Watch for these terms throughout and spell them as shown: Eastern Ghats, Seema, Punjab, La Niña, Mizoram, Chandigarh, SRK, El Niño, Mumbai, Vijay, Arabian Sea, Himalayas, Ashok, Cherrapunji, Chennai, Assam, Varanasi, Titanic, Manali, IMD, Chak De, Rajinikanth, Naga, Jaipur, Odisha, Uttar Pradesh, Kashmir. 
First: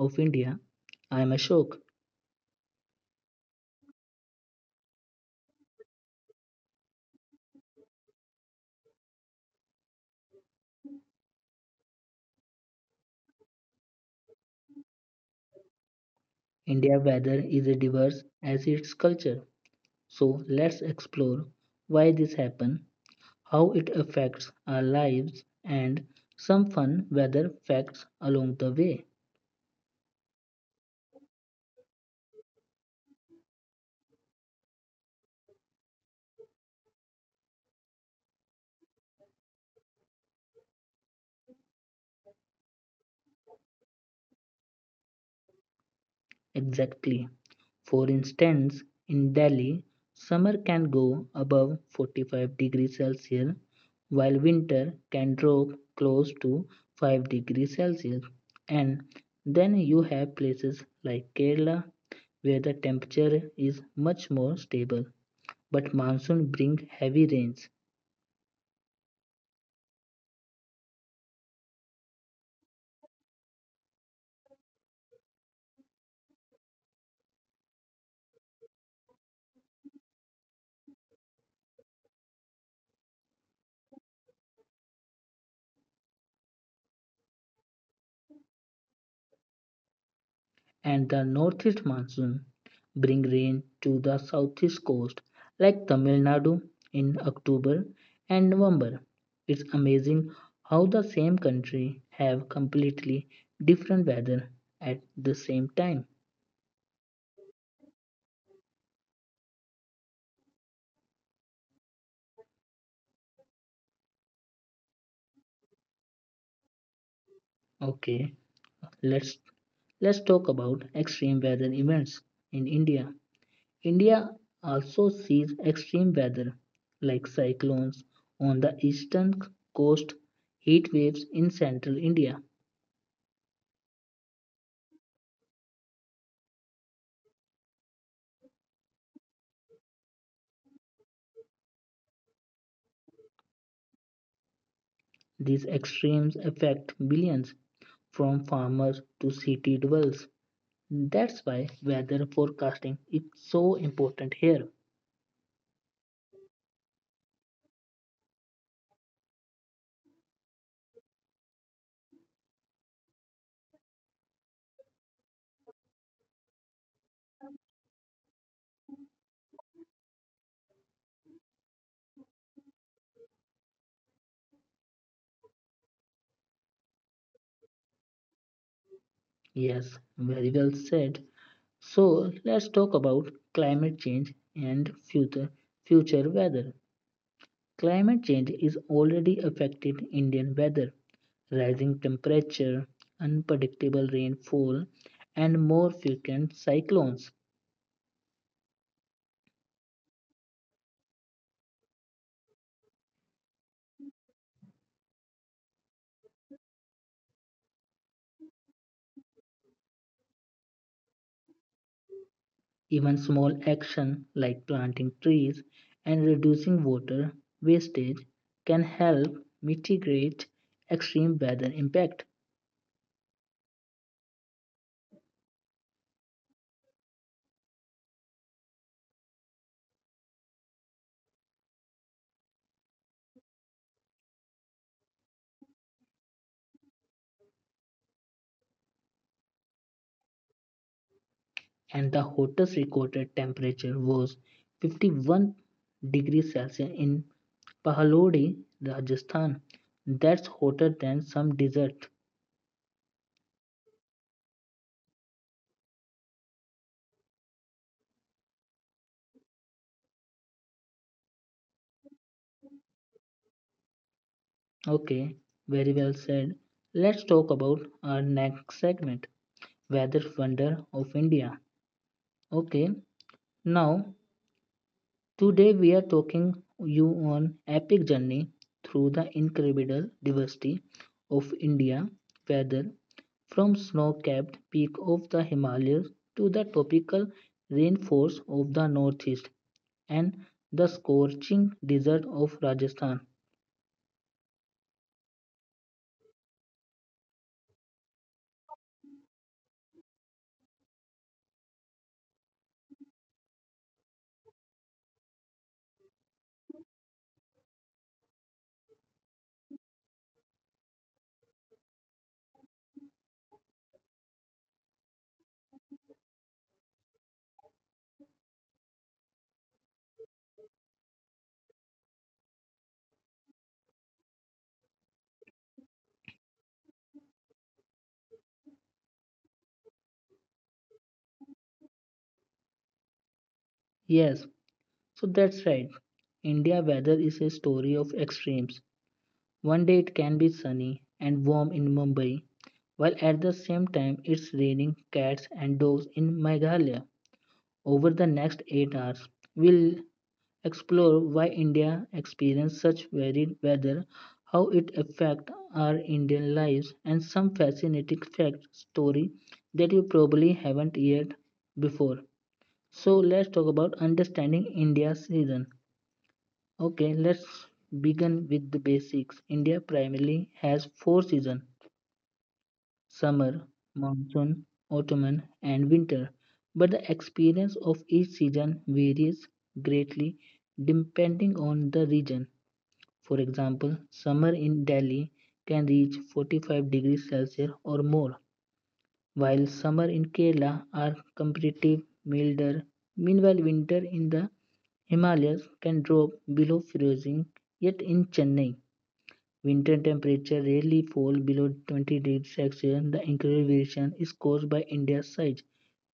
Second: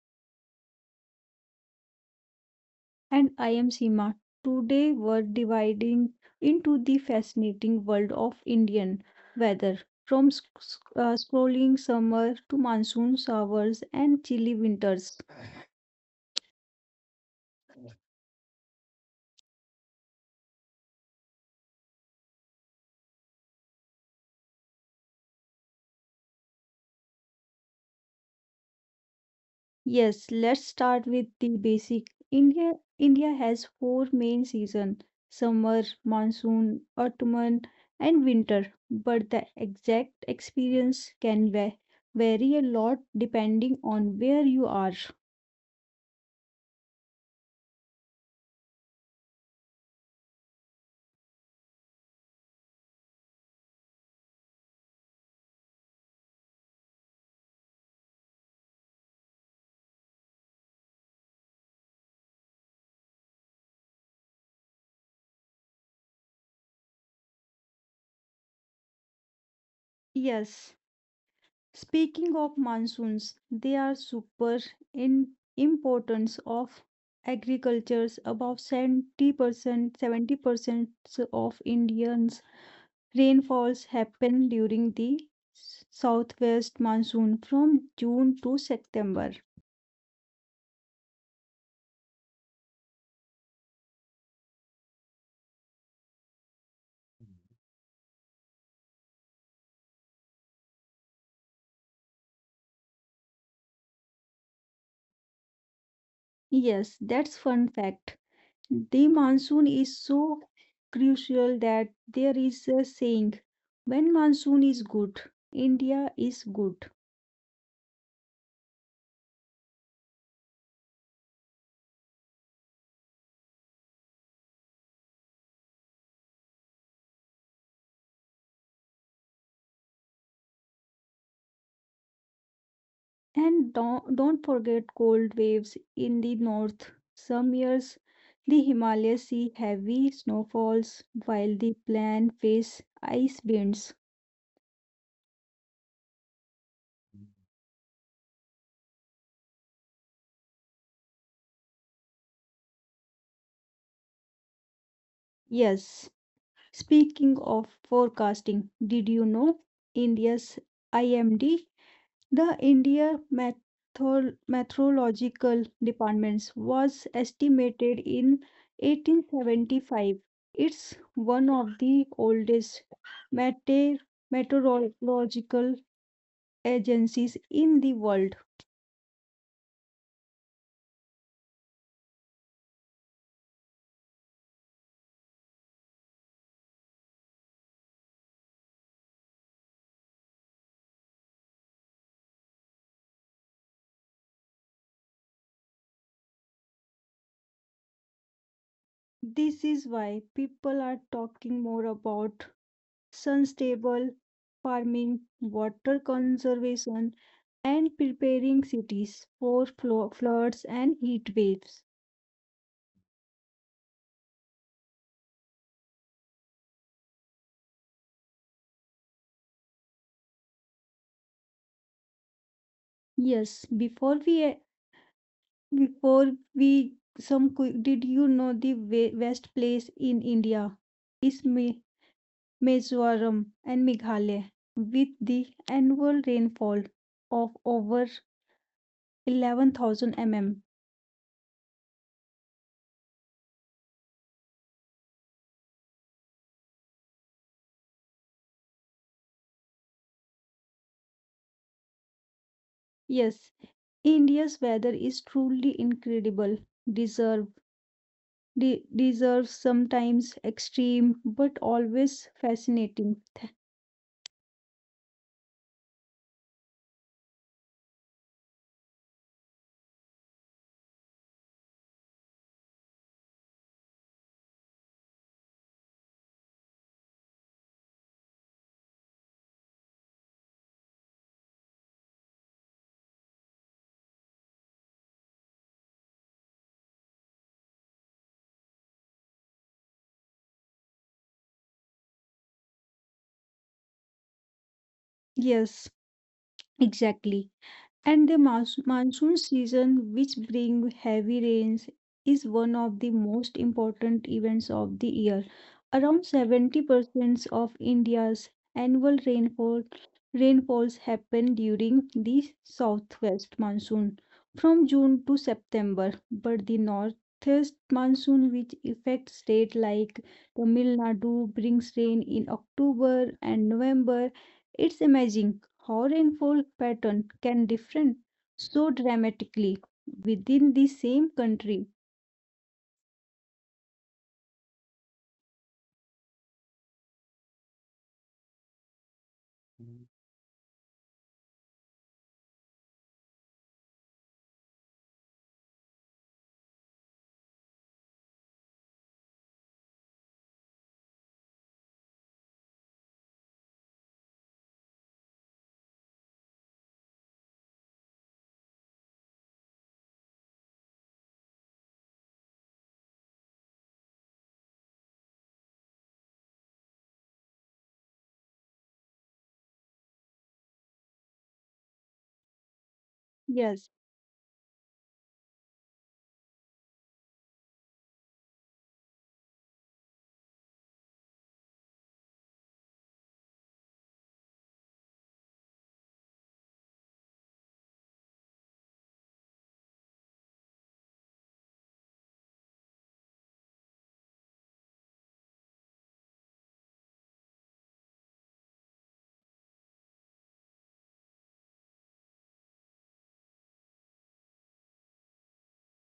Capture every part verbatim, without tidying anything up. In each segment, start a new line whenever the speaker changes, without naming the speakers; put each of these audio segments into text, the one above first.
of India. I am Ashok.
And I am Seema. Today we're dividing into the fascinating world of Indian weather. From sc- sc- uh, scrolling summer to monsoon showers and chilly winters.
India weather is diverse as its culture. So let's explore why this happens, how it affects our lives, and some fun weather facts along the way.
Yes, let's start with the basic. India India has four main seasons: summer, monsoon, autumn, and winter. But the exact experience can va- vary a lot depending on where you are.
Exactly. For instance, in Delhi, summer can go above forty-five degrees Celsius, while winter can drop close to five degrees Celsius. And then you have places like Kerala where the temperature is much more stable, but monsoon brings heavy rains
Yes. Speaking of monsoons, they are super in importance of agricultures. About seventy percent, seventy percent of Indians rainfalls happen during the s- southwest monsoon from June to September.
and the northeast monsoon bring rain to the southeast coast like Tamil Nadu in October and November. It's amazing how the same country have completely different weather at the same time.
Yes, that's fun fact. The monsoon is so crucial that there is a saying, when monsoon is good, India is good.
Okay, let's let's talk about extreme weather events in India. India also sees extreme weather like cyclones on the eastern coast, heat waves in central India.
And don't, don't forget cold waves in the north. Some years the Himalayas see heavy snowfalls while the plains face ice winds.
These extremes affect billions, from farmers to city dwellers. That's why weather forecasting is so important here.
Yes, speaking of forecasting, did you know India's I M D, the India Method- Meteorological Department was estimated in eighteen seventy-five. It's one of the oldest mete- meteorological agencies in the world.
Yes, very well said. So let's talk about climate change and future future weather. Climate change is already affected Indian weather. Rising temperature, unpredictable rainfall, and more frequent cyclones.
This is why people are talking more about sustainable farming, water conservation, and preparing cities for flo- floods and heat waves.
Even small action like planting trees and reducing water wastage can help mitigate extreme weather impact.
Yes, before we Before we some quick, did you know the we- best place in India is Mi- Mizoram and Meghalaya with the annual rainfall of over eleven thousand millimeters.
And the hottest recorded temperature was fifty-one degrees Celsius in Pahalodi, Rajasthan. That's hotter than some desert.
Yes, India's weather is truly incredible. Deserve de- Deserves sometimes extreme but always fascinating.
Okay, very well said. Let's talk about our next segment, Weather Wonder of India. Okay, now today we are taking you on epic journey through the incredible diversity of India weather, from snow-capped peak of the Himalayas to the tropical rainforest of the northeast and the scorching desert of Rajasthan.
Yes, exactly. And the mons- monsoon season, which bring heavy rains, is one of the most important events of the year. Around seventy percent of India's annual rainfall rainfalls happen during the southwest monsoon from June to September, but the northeast monsoon which affects states like Tamil Nadu brings rain in October and November. It's amazing how rainfall pattern can differ so dramatically within the same country.
Yes, so that's right. India weather is a story of extremes. One day it can be sunny and warm in Mumbai, while at the same time it's raining cats and dogs in Meghalaya. Over the next eight hours, we'll explore why India experiences such varied weather, how it affects our Indian lives, and some fascinating fact story that you probably haven't yet before. So let's talk about understanding India's season. Okay, let's begin with the basics. India primarily has four seasons: summer,
Yes,
monsoon, autumn, and winter, but the experience of each season varies greatly depending on the region. For example, summer in Delhi can reach forty-five degrees Celsius or more, while summer in Kerala are comparatively milder. Meanwhile, winter in the Himalayas can drop below freezing, yet in Chennai, winter temperatures rarely fall below twenty degrees Celsius. The increased variation is caused by India's size,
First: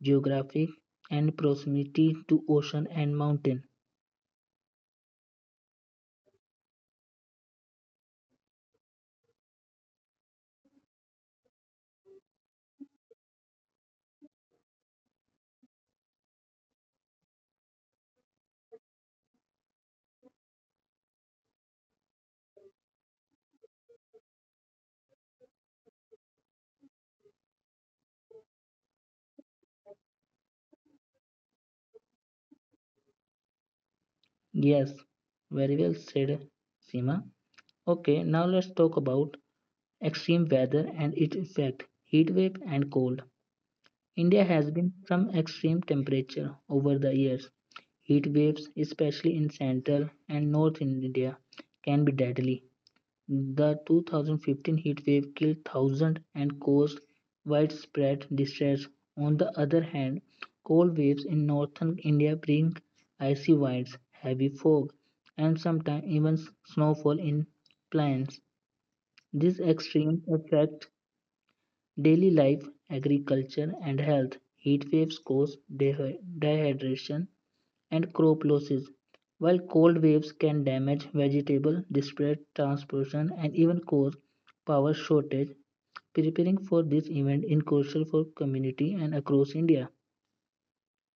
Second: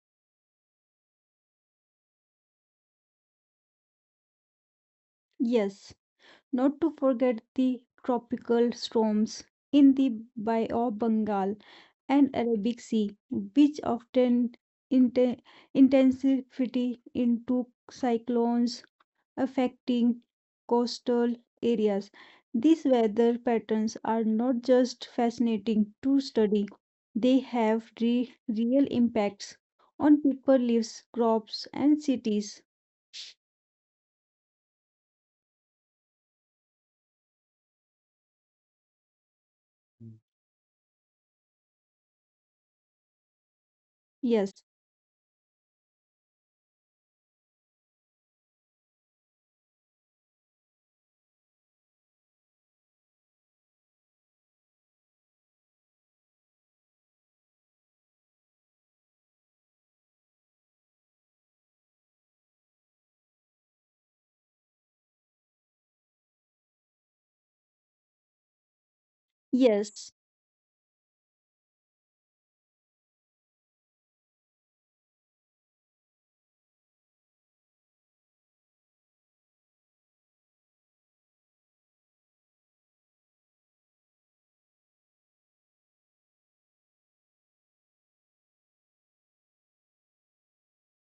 geographic and proximity to ocean and mountain.
yes. Not to forget the tropical storms in the Bay of Bengal and Arabic Sea, which often inten- intensify into cyclones affecting coastal areas. These weather patterns are not just fascinating to study, they have re- real impacts on people, lives, crops, and cities.
Yes, very well said, Seema. Okay, now let's talk about extreme weather and its effect, heat wave and cold. India
Yes,
has been some extreme temperature over the years. Heat waves, especially in central and north India, can be deadly. The two thousand fifteen heatwave killed thousands and caused widespread distress. On the other hand, cold waves in northern India bring icy winds, heavy fog, and sometimes even snowfall in plains. These
yes.
extremes affect daily life, agriculture, and health. Heat waves cause dehy- dehydration, and crop losses. While cold waves can damage vegetable, disrupt transportation, and even cause power shortage, preparing for this event is crucial for community and across India.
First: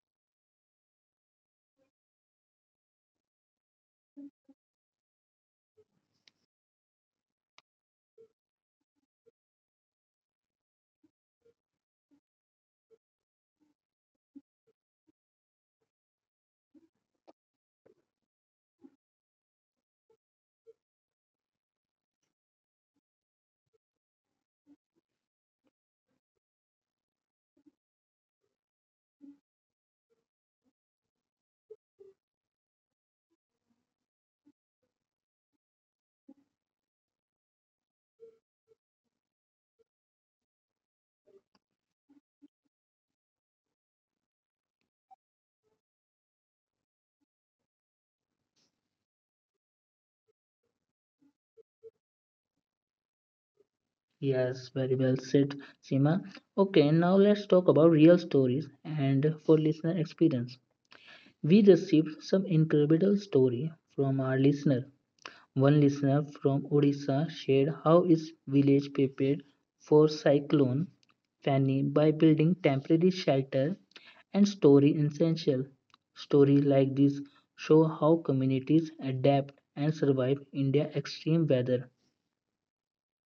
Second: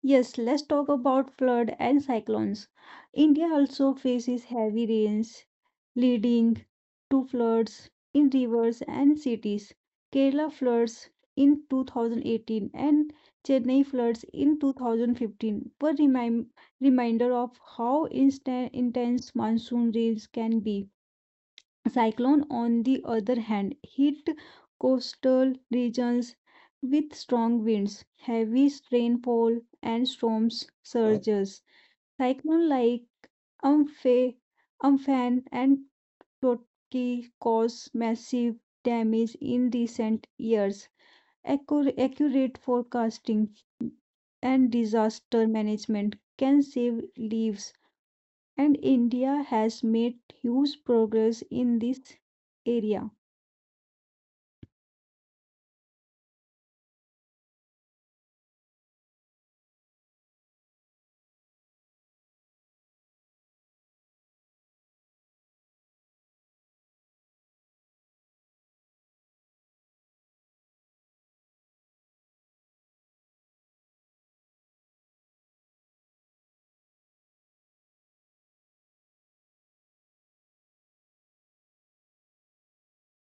Yes, let's talk about flood and cyclones. India also faces heavy rains leading to floods in rivers and cities. Kerala floods in two thousand eighteen and Chennai floods in twenty fifteen were remind, reminder of how instant, intense monsoon rains can be. Cyclone, on the other hand, hit coastal regions with strong winds, heavy rainfall, and storm surges. Cyclone like Amphe, Amphan and Totki cause massive damage in recent years. Accur- Accurate forecasting and disaster management can save lives and India has made huge progress in this area.
Yes, very well said, Sima. Okay, now let's talk about real stories and for listener experience. We received some incredible story from our listener. One listener from Odisha shared how his village prepared for cyclone Fanny by building temporary shelter and story essential. Stories like this show how communities adapt and survive in their extreme weather.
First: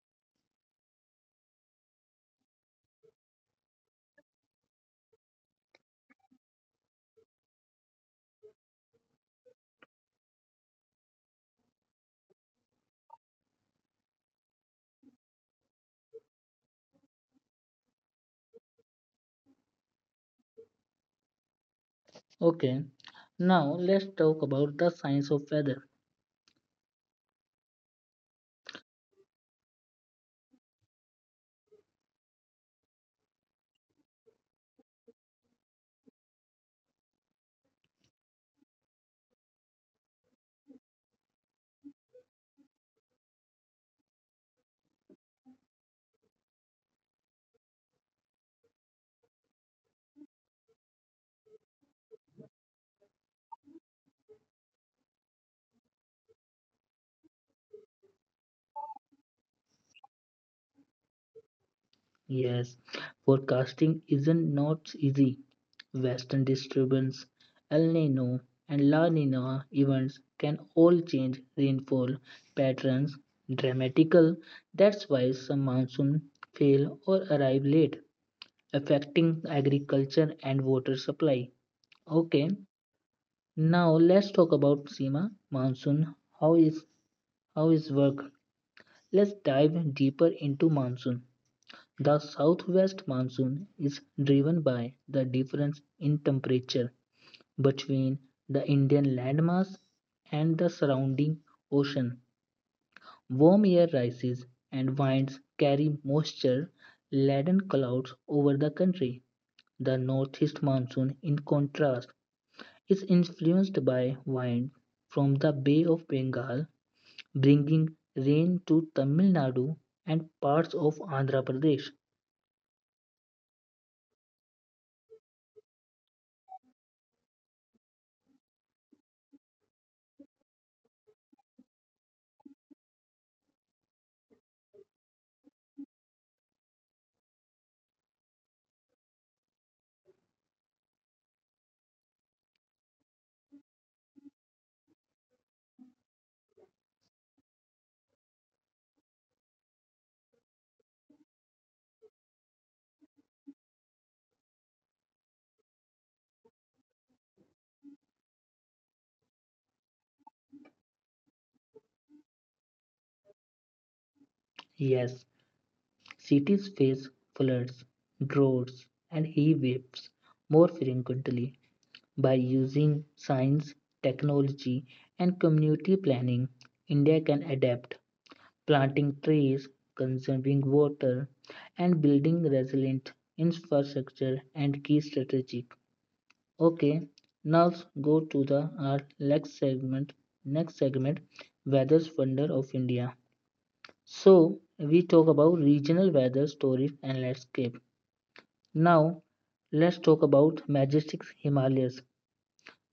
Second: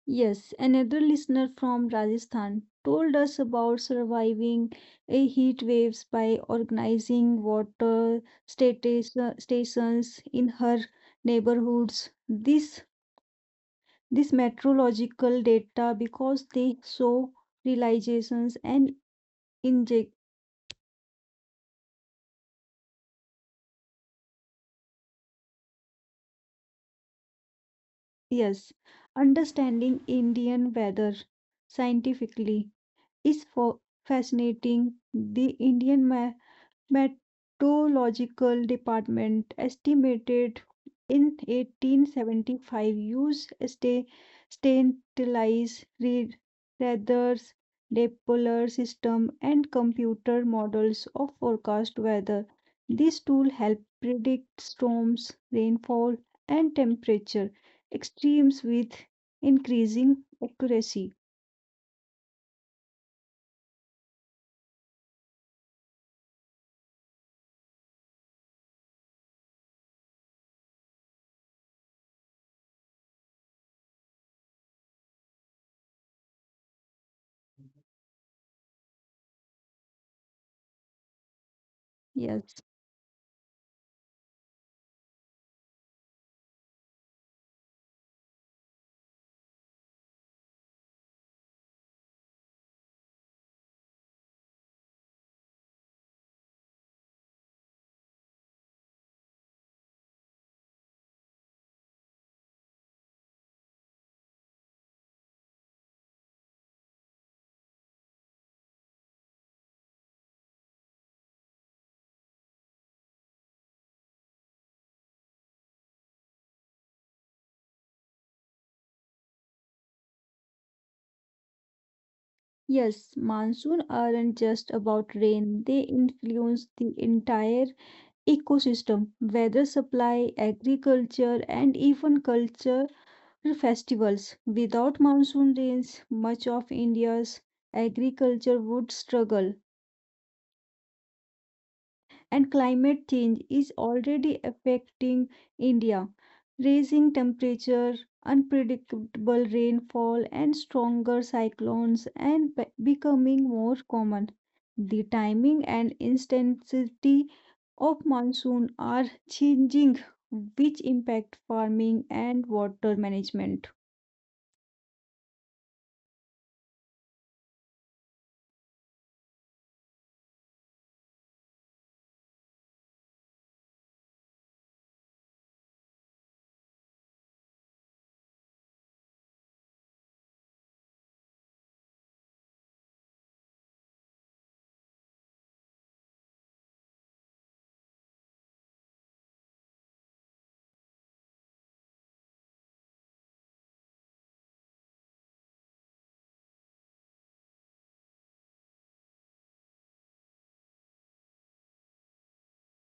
Yes, another listener from Rajasthan told us about surviving a heat waves by organizing water statis- stations in her neighborhoods. This this meteorological data because they saw realizations and inject.
Okay, now let's talk about the science of weather.
Yes, understanding Indian weather scientifically is for fascinating. The Indian Meteorological Department estimated in eighteen seventy-five use sta- stateless re- radars, Doppler system, and computer models of forecast weather. These tools help predict storms, rainfall, and temperature extremes with increasing accuracy.
Yes, forecasting isn't not easy. Western disturbance, El Nino, and La Nina events can all change rainfall patterns dramatically. That's why some monsoon fail or arrive late, affecting agriculture and water supply. Okay,
Yes.
now let's talk about Sima monsoon. How is how is work? Let's dive deeper into monsoon. The southwest monsoon is driven by the difference in temperature between the Indian landmass and the surrounding ocean. Warm air rises and winds carry moisture laden clouds over the country. The northeast monsoon, in contrast, is influenced by wind from the Bay of Bengal, bringing rain to Tamil Nadu and parts of Andhra Pradesh.
Yes, monsoon aren't just about rain, they influence the entire ecosystem, weather supply, agriculture, and even culture festivals. Without monsoon rains, much of India's agriculture would struggle. And climate change is already affecting India, raising temperature, unpredictable rainfall, and stronger cyclones and be- becoming more common. The timing and intensity of monsoon are changing, which impact farming and water management.
Yes, cities face floods, droughts, and heat waves more frequently. By using science, technology, and community planning, India can adapt, planting trees, conserving water, and building resilient infrastructure and key strategic. Okay, now go to the our next segment. Next segment, weather's wonder of India. So we talk about regional weather stories and landscape. Now let's talk about majestic Himalayas.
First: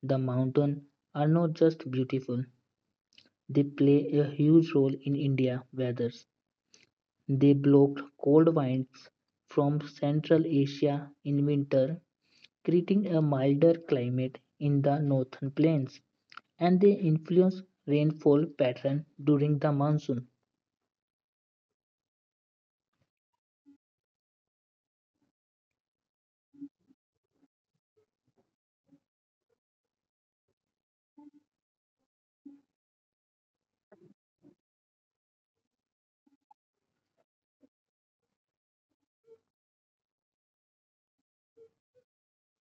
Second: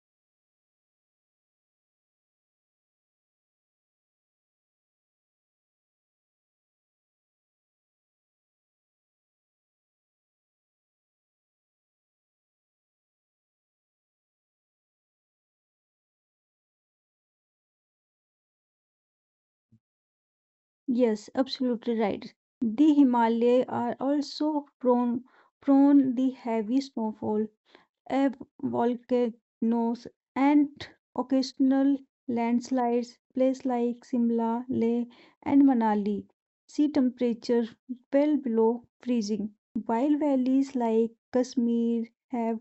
The mountains are not just beautiful; they play a huge role in India weathers. They blocked cold winds from Central Asia in winter, creating a milder climate in the northern plains, and they influence rainfall pattern during the monsoon.
Yes, absolutely right. The Himalayas are also prone prone the heavy snowfall ebb volcanoes, and occasional landslides. Places like Simla, Leh, and Manali see temperature well below freezing, while valleys like Kashmir have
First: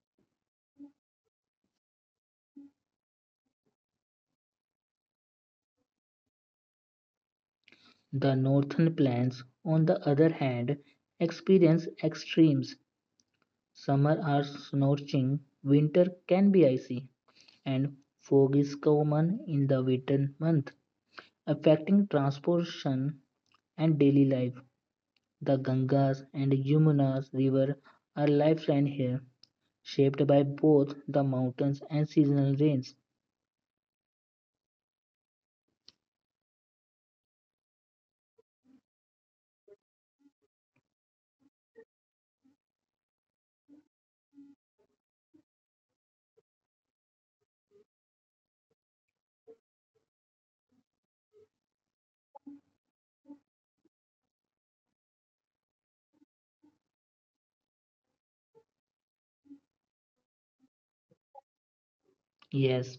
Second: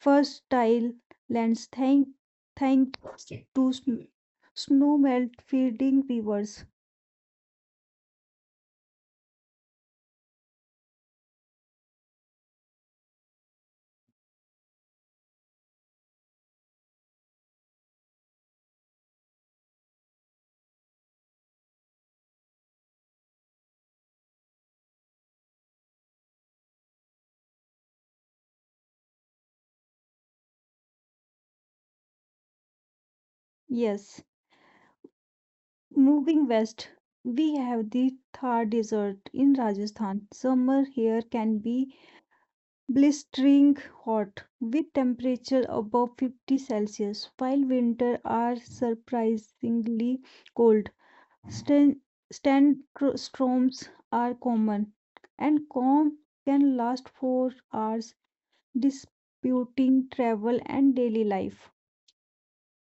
fertile lands thank, thank to sn- snowmelt feeding rivers.
The northern plains, on the other hand, experience extremes. Summer are scorching, winter can be icy, and fog is common in the winter months, affecting transportation and daily life. The Gangas and Yamuna rivers are lifeline here, shaped by both the mountains and seasonal rains.
Yes, moving west, we have the Thar Desert in Rajasthan. Summer here can be blistering hot with temperature above fifty celsius while winter are surprisingly cold. Stan- Sandstorms are common and calm can last for hours disputing travel and daily life.
Yes,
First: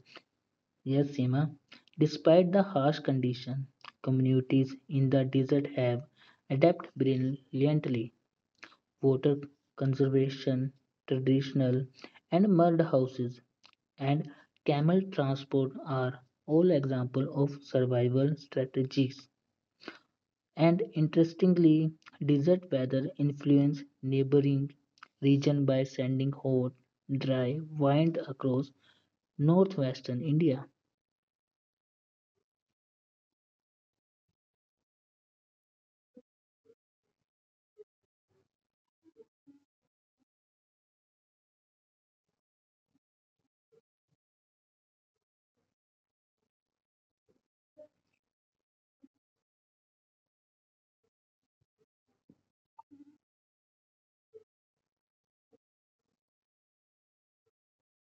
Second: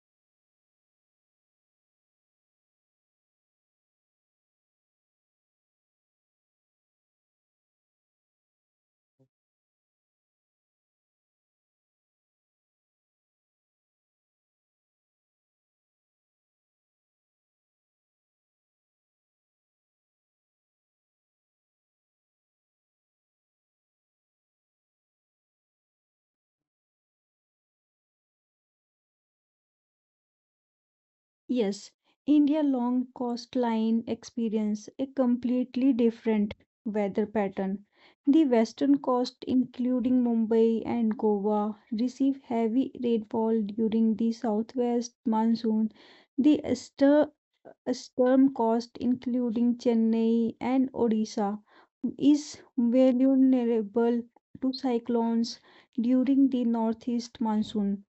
yes, Seema. Despite the harsh condition, communities in the desert have adapted brilliantly. Water conservation, traditional and mud houses, and camel transport are all examples of survival strategies. And interestingly, desert weather influence neighboring region by sending hot, dry wind across northwestern India.
Yes, India long coastline experience a completely different weather pattern. The western coast, including Mumbai and Goa, receive heavy rainfall during the southwest monsoon. The easter- eastern coast, including Chennai and Odisha, is vulnerable to cyclones during the northeast monsoon.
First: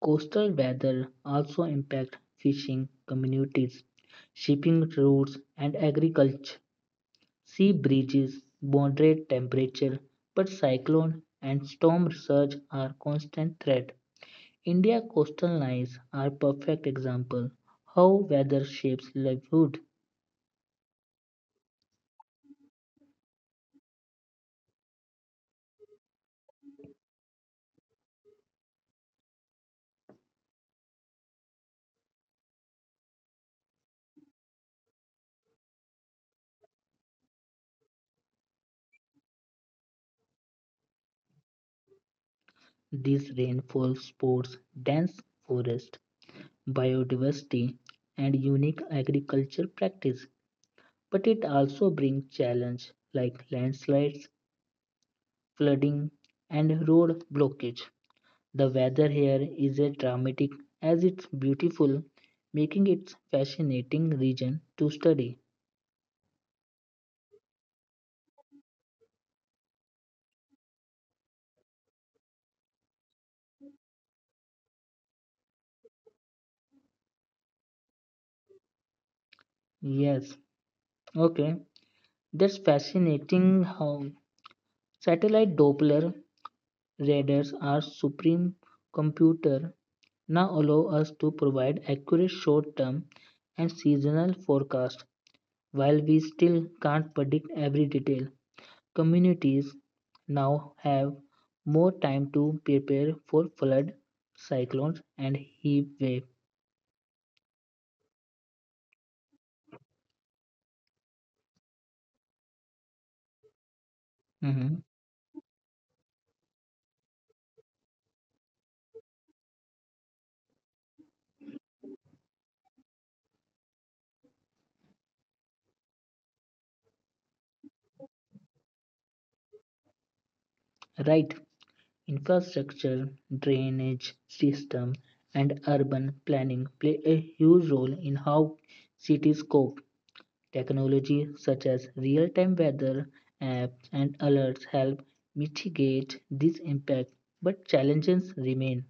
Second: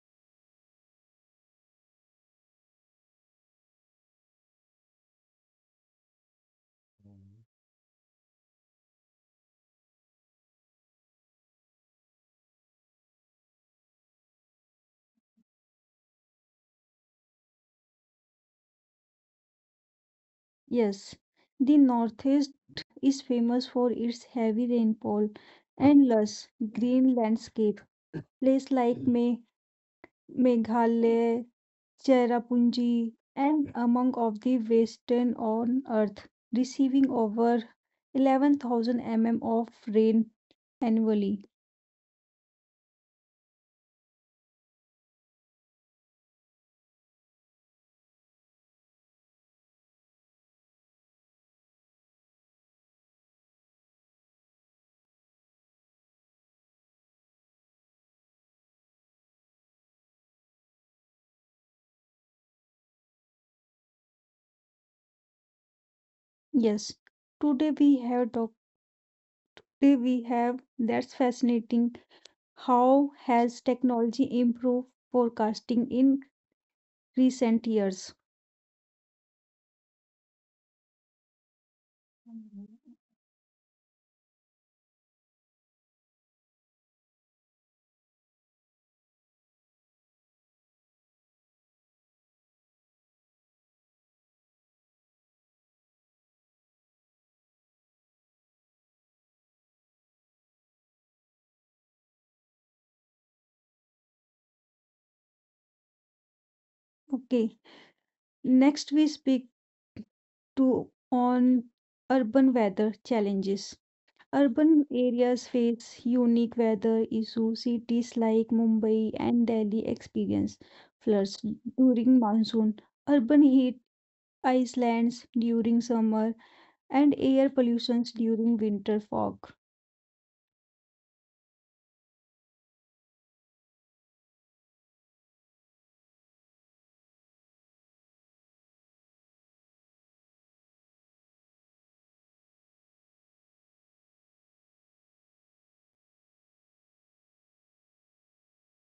Coastal weather also impact fishing communities, shipping routes, and agriculture. Sea breezes moderate temperature, but cyclone and storm surge are constant threat. India coastal lines are perfect example how weather shapes livelihood.
Yes, the northeast is famous for its heavy rainfall, endless green landscape. Places like Me Meghalaya, Cherrapunji, and among of the western on earth, receiving over eleven thousand millimeters of rain annually.
These rainfall sports dense forest, biodiversity, and unique agriculture practice, but it also brings challenge like landslides, flooding, and road blockage. The weather here is as dramatic as it's beautiful, making it a fascinating region to study.
Yes, today we have talk. Today we have that's fascinating. How has technology improved forecasting in recent years?
Yes, okay. That's
Mhm.
fascinating how satellite Doppler radars are supreme computer now allow us to provide accurate short term and seasonal forecast, while we still can't predict every detail. Communities now have more time to prepare for flood, cyclones, and heat wave.
Okay, next we speak to on urban weather challenges.
Mhm.
Urban areas face unique weather issues. Cities like Mumbai and Delhi experience floods during monsoon, urban heat islands during summer, and air pollutions during winter fog.
Right. Infrastructure, drainage system, and urban planning play a huge role in how cities cope. Technology such as real-time weather apps and alerts help mitigate this impact, but challenges remain.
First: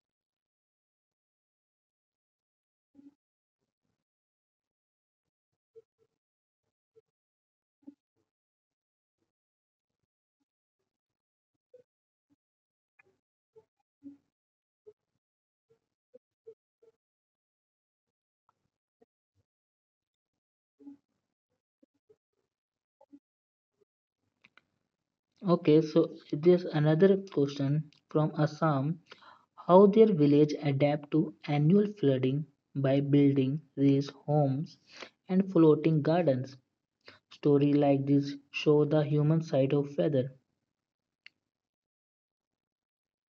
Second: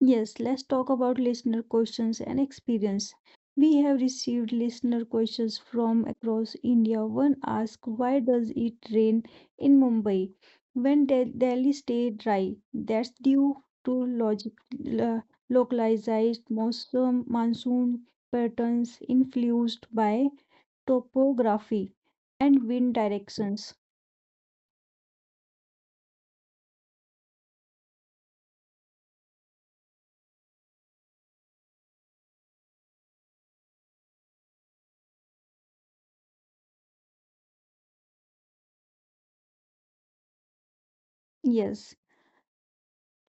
Yes, let's talk about listener questions and experience. We have received listener questions from across India. One asks, why does it rain in Mumbai when Del- Delhi stay dry? That's due to logic, lo- localized monsoon, monsoon patterns influenced by topography and wind directions.
Okay, so there's another question from Assam, how their village adapt to annual flooding by building these homes and floating gardens. Stories like this show the human side of weather.
Yes,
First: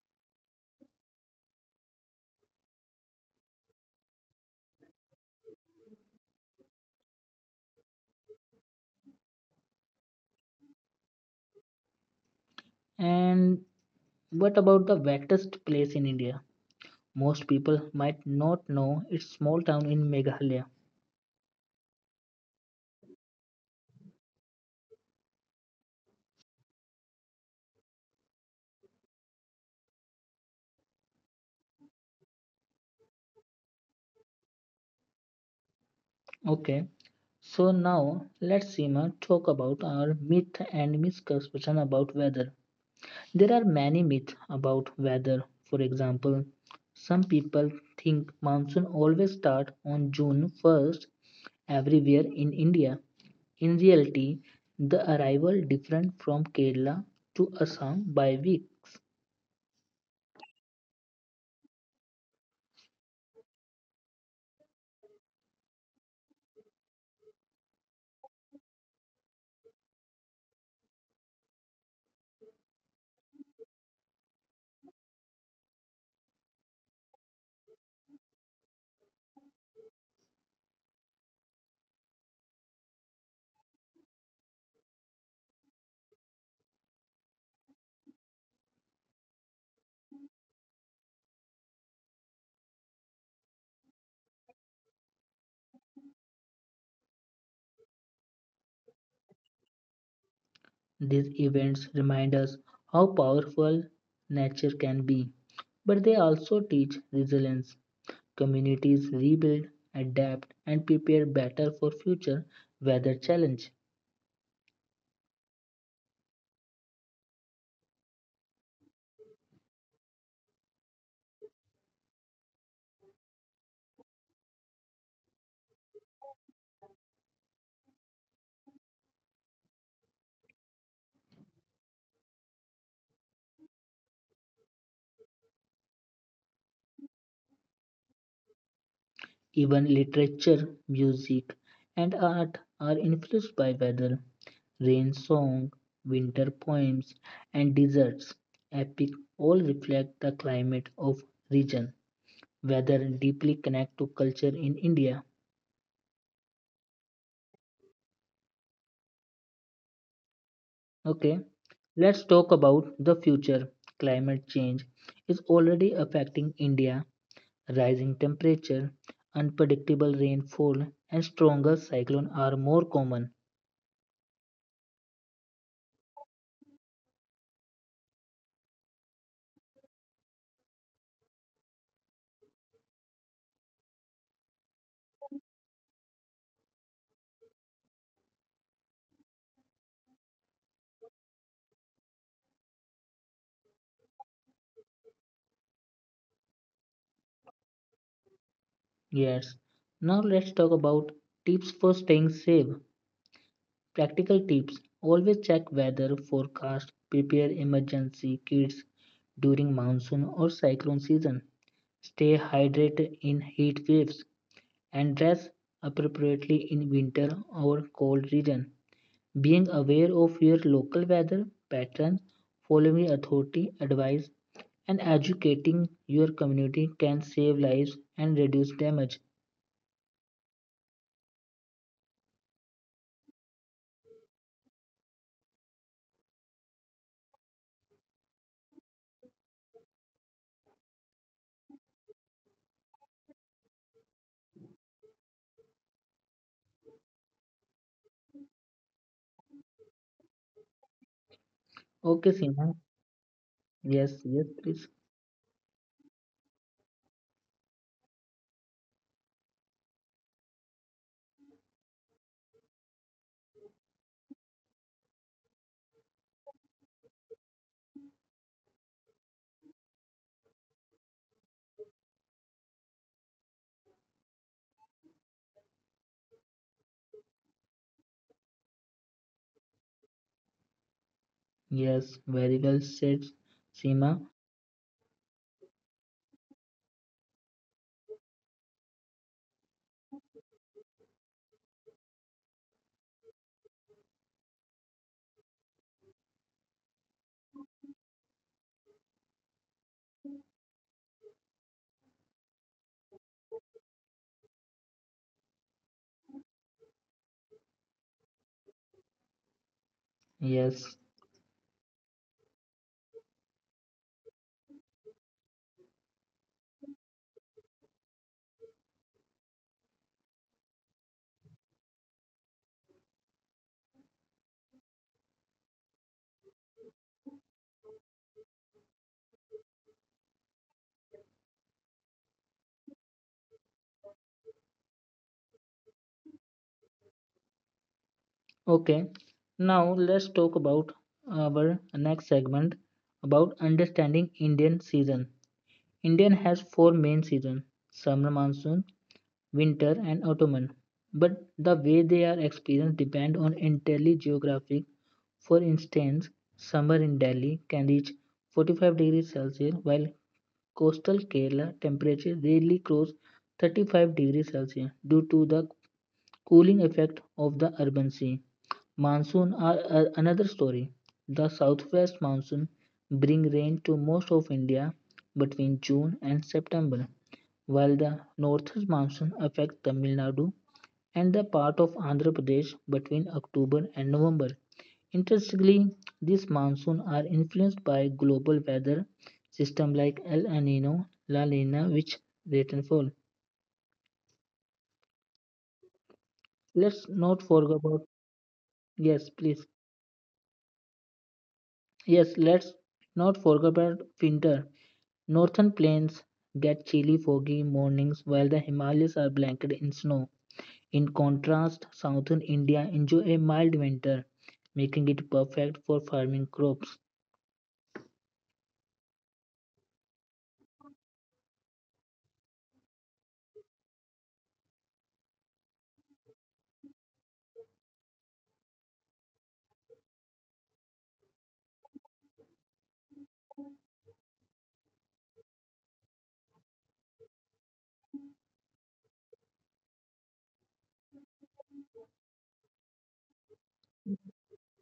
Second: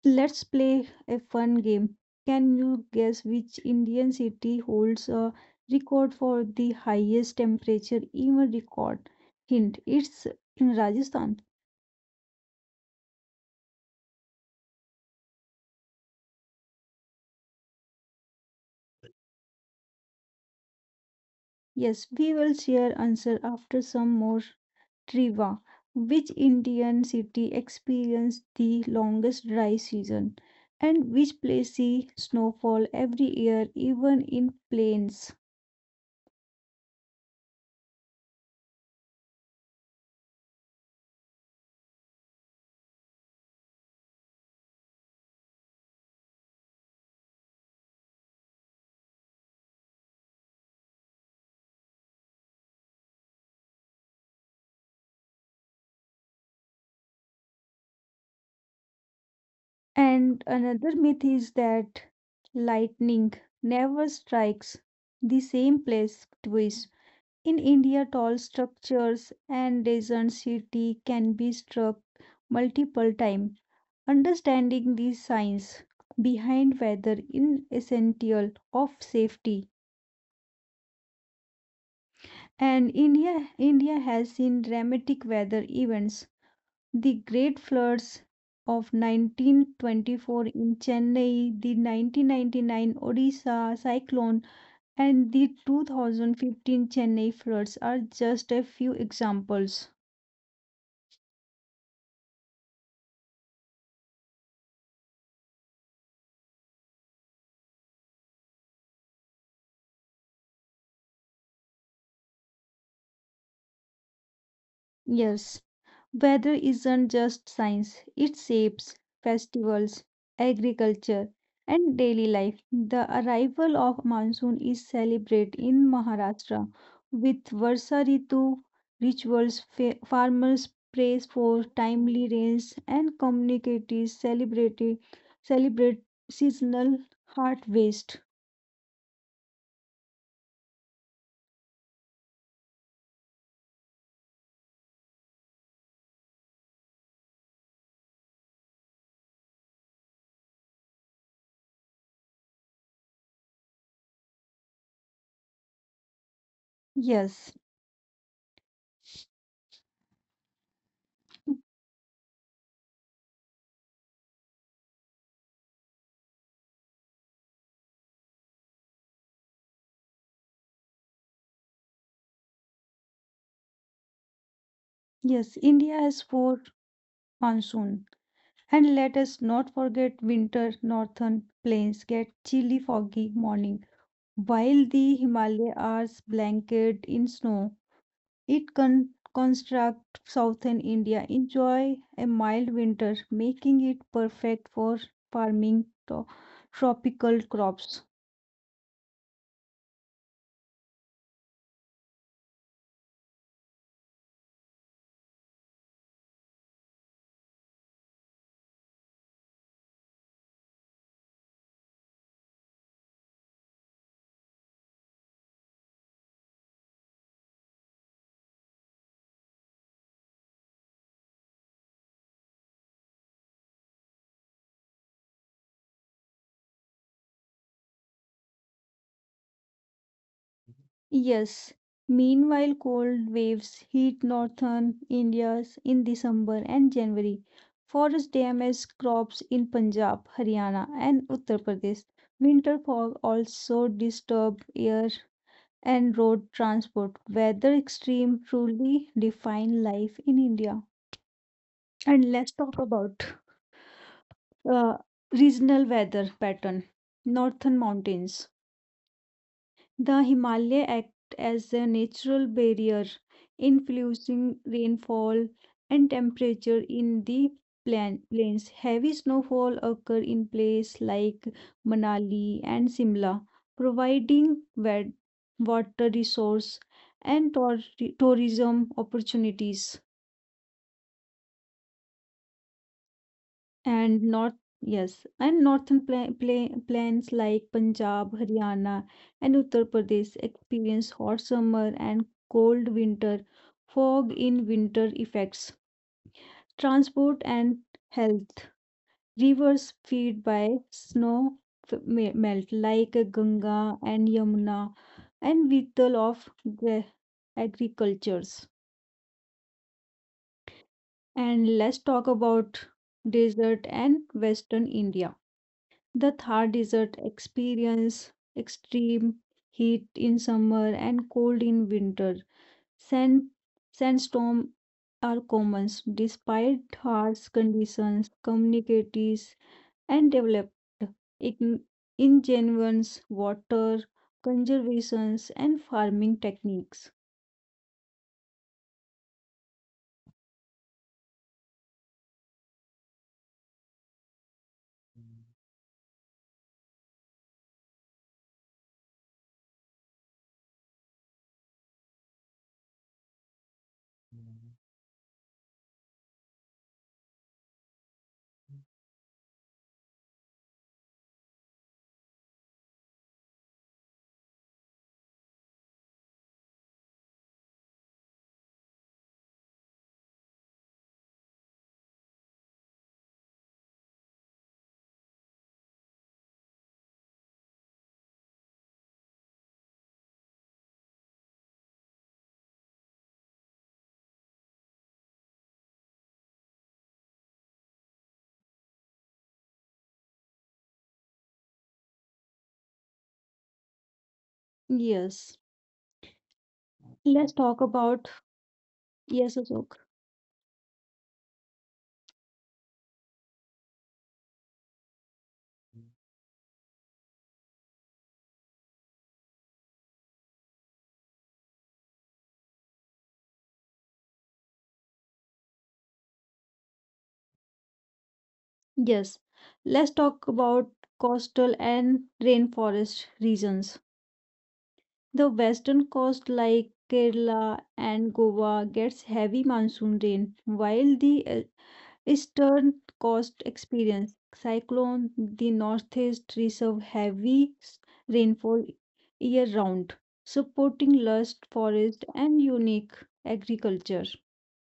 let's play a fun game. Can you guess which Indian city holds a record for the highest temperature ever record? Hint, it's in Rajasthan.
And what about the wettest place in India? Most people might not know its small town in Meghalaya.
Yes, we will share answer after some more trivia. Which Indian city experienced the longest dry season? And which place see snowfall every year even in plains?
Okay, so now let's Seema talk about our myth and misconception about weather. There are many myths about weather. For example, some people think monsoon always starts on June first everywhere in India. In reality, the arrival different from Kerala to Assam by weeks.
And another myth is that lightning never strikes the same place twice. In India, tall structures and desert city can be struck multiple times. Understanding the science behind weather is essential of safety. And India, India has seen dramatic weather events. The great floods of nineteen twenty-four in Chennai, the nineteen ninety-nine Odisha cyclone, and the two thousand fifteen Chennai floods are just a few examples.
These events remind us how powerful nature can be, but they also teach resilience. Communities rebuild, adapt and prepare better for future weather challenge.
Yes, weather isn't just science, it shapes festivals, agriculture, and daily life. The arrival of monsoon is celebrated in Maharashtra with Varsa Ritu rituals. Fa- farmers praise for timely rains and communities celebrate celebrate seasonal harvest.
Even literature, music, and art are influenced by weather, rain song, winter poems, and deserts. Epic all reflect the climate of region. Weather deeply connect to culture in India.
Yes,
Okay, let's talk about the future. Climate change is already affecting India. Rising temperature, unpredictable rainfall, and stronger cyclone are more common.
yes, India has four monsoon. And let us not forget winter northern plains get chilly foggy morning while the Himalayas are blanketed in snow. It can construct southern India enjoy a mild winter making it perfect for farming to- tropical crops.
Yes. Now let's talk about tips for staying safe. Practical tips. Always check weather forecast, prepare emergency kits during monsoon or cyclone season. Stay hydrated in heat waves and dress appropriately in winter or cold region. Being aware of your local weather patterns, following authority advice and educating your community can save lives and reduce damage.
Yes. Meanwhile, cold waves hit northern India in December and January. Forest damage crops in Punjab, Haryana, and Uttar Pradesh. Winter fog also disturbs air and road transport. Weather extreme truly define life in India. And
Okay,
let's talk
Seema.
about
Yes, yes, please.
uh, regional weather pattern. Northern mountains. The Himalaya act as a natural barrier, influencing rainfall and temperature in the plan- plains. Heavy snowfall occur in places like Manali and Simla, providing wet water resource and tour- tourism opportunities.
Yes, very well said,
And
Seema.
north, yes, and northern pla pla plains like Punjab, Haryana, and Uttar Pradesh experience hot summer and cold winter, fog in winter effects, transport and health. Rivers feed by snow f- me- melt like Ganga and Yamuna, and vital of the agricultures.
Yes.
And let's talk about desert and western India. The Thar Desert experience extreme heat in summer and cold in winter. Sand, Sandstorm are common despite harsh conditions. Communities and developed in- ingenuous water conservations and farming techniques.
Okay. Now let's talk about our next segment about understanding Indian season. Indian has four main seasons: summer monsoon, winter, and autumn. But the way they are experienced depend on entirely geographic. For instance, summer in Delhi can reach forty-five degrees Celsius, while Coastal Kerala temperatures rarely cross thirty-five degrees Celsius due to the cooling effect of the urban sea. Monsoon are are another story. The southwest monsoon bring rain to most of India between June and September, while the northeast monsoon affects Tamil Nadu and the part of Andhra Pradesh between October and November. Interestingly, these monsoons are influenced by global weather systems like El Nino, La Nina, which rate and fall.
Yes,
Let's
let's
not
talk
forget about
about
yes,
yes,
please.
Ashok.
Yes, let's not forget about winter. Northern plains get chilly, foggy mornings while the Himalayas are blanketed in snow. In contrast, southern India enjoy a mild winter, making it perfect for farming crops.
Yes, let's talk about coastal and rainforest regions. The western coast, like Kerala and Goa, gets heavy monsoon rain, while the uh, eastern coast experience cyclone. The northeast receives heavy s- rainfall year round, supporting lush forest and unique agriculture.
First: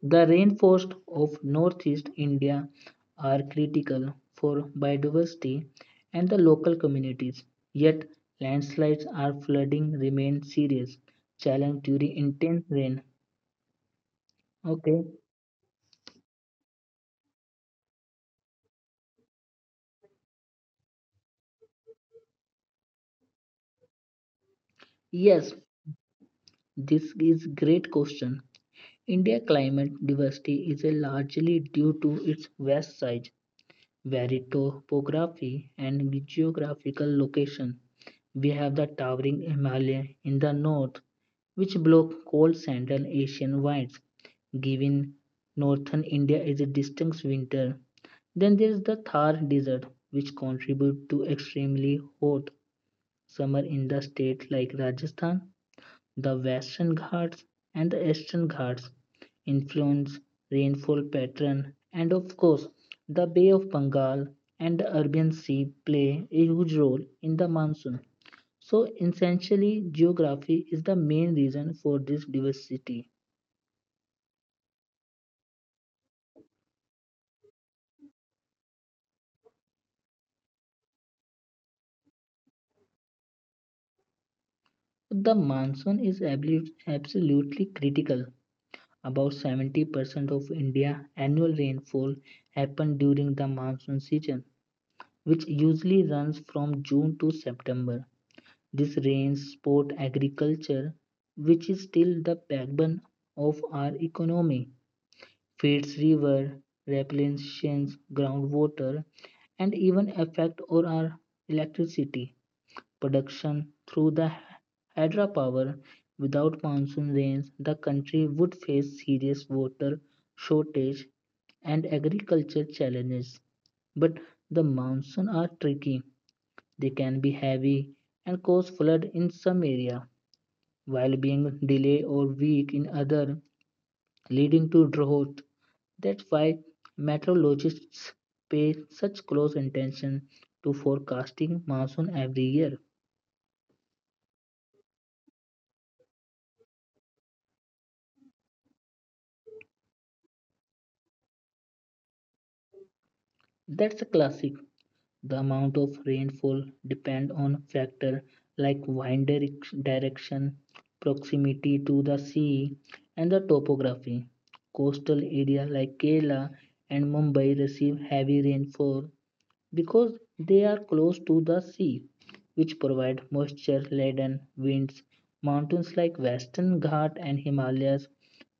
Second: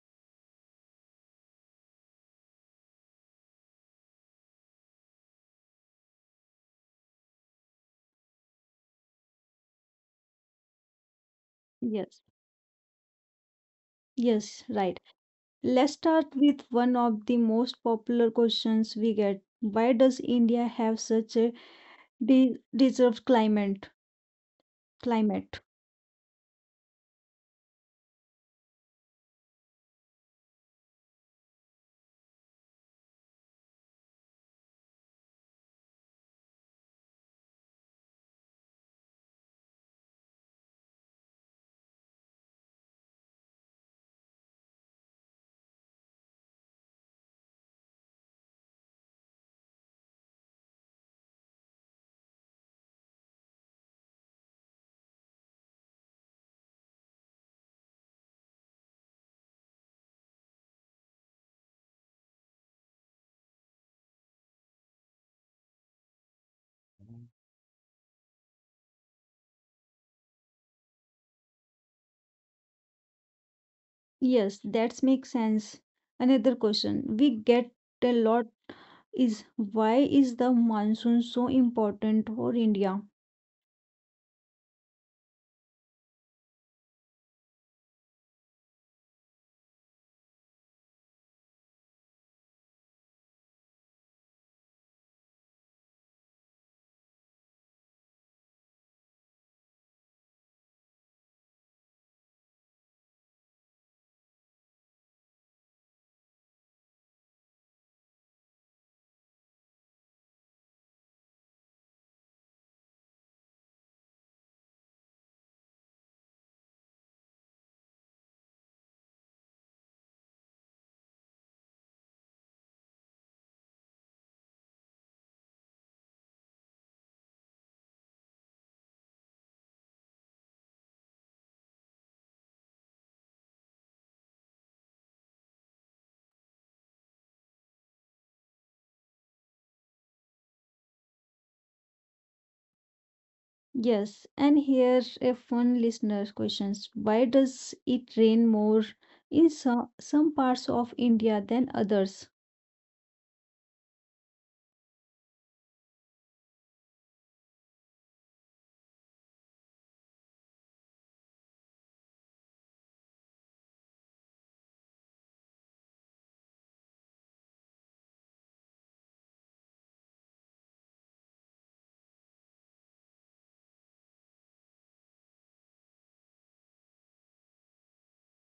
The rainforests of northeast India are critical for biodiversity and the local communities. Yet, landslides or flooding remain serious challenge during
Yes,
intense rain.
yes, right.
Okay,
Let's start with one of the most popular questions we get. Why does India have such a de- deserved climate?
yes,
Climate.
this is great question. India climate diversity is a largely due to its vast size, varied topography, and geographical location. We have the towering Himalaya in the north, which block cold Central Asian winds, giving northern India is a distinct winter. Then there is the Thar Desert, which contributes to extremely hot summer in the states like Rajasthan, the Western Ghats, and the Eastern Ghats. Influence, rainfall pattern, and of course, the Bay of Bengal and the Arabian Sea play a huge role in the monsoon. So, essentially, geography is the main reason for this diversity.
Yes, that makes sense. Another question we get a lot is why is the monsoon so important for India?
The monsoon is abli- absolutely critical. About seventy percent of India's annual rainfall happens during the monsoon season, which usually runs from June to September. This rains support agriculture, which is still the backbone of our economy, feeds river, replenishes groundwater, and even affect our our electricity production through the hydropower. Without monsoon rains, the country would face serious water shortage and agriculture challenges. But the monsoons are tricky. They can be heavy and cause flood in some area while being delayed or weak in other, leading to drought. That's why meteorologists pay such close attention to forecasting monsoon every year.
Yes, and here a fun listener's questions. Why does it rain more in so- some parts of India than others?
That's a classic. The amount of rainfall depends on factors like wind direction, proximity to the sea, and the topography. Coastal areas like Kerala and Mumbai receive heavy rainfall because they are close to the sea, which provide moisture-laden winds. Mountains like Western Ghats and Himalayas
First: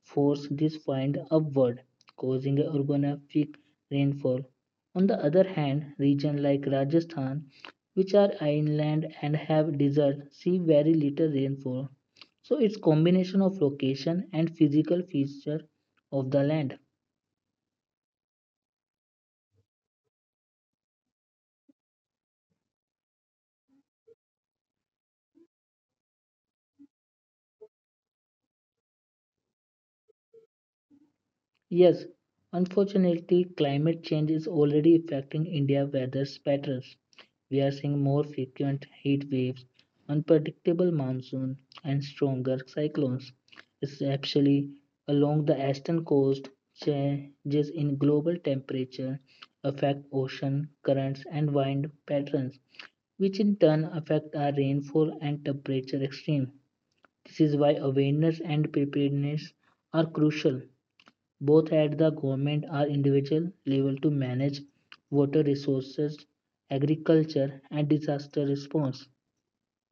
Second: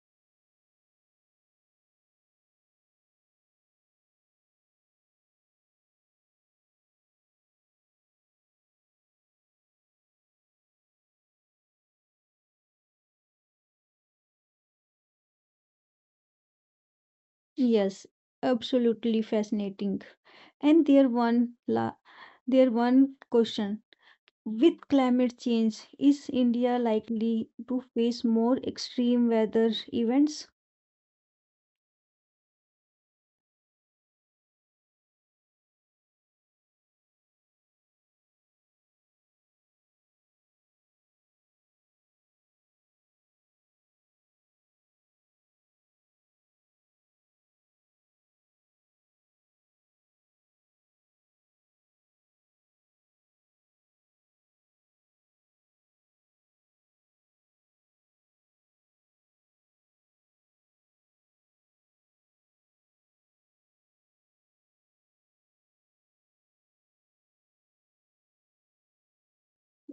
force this wind upward, causing a orographic rainfall. On the other hand, regions like Rajasthan, which are inland and have desert, see very little rainfall. So it's combination of location and physical feature of the land.
Yes, absolutely fascinating. And there one la there one question. With climate change, is India likely to face more extreme weather events?
Yes, unfortunately, climate change is already affecting India's weather patterns. We are seeing more frequent heat waves, unpredictable monsoon, and stronger cyclones. It's actually along the eastern coast, changes in global temperature affect ocean currents and wind patterns, which in turn affect our rainfall and temperature extreme. This is why awareness and preparedness are crucial both at the government or individual level to manage water resources, agriculture, and disaster response.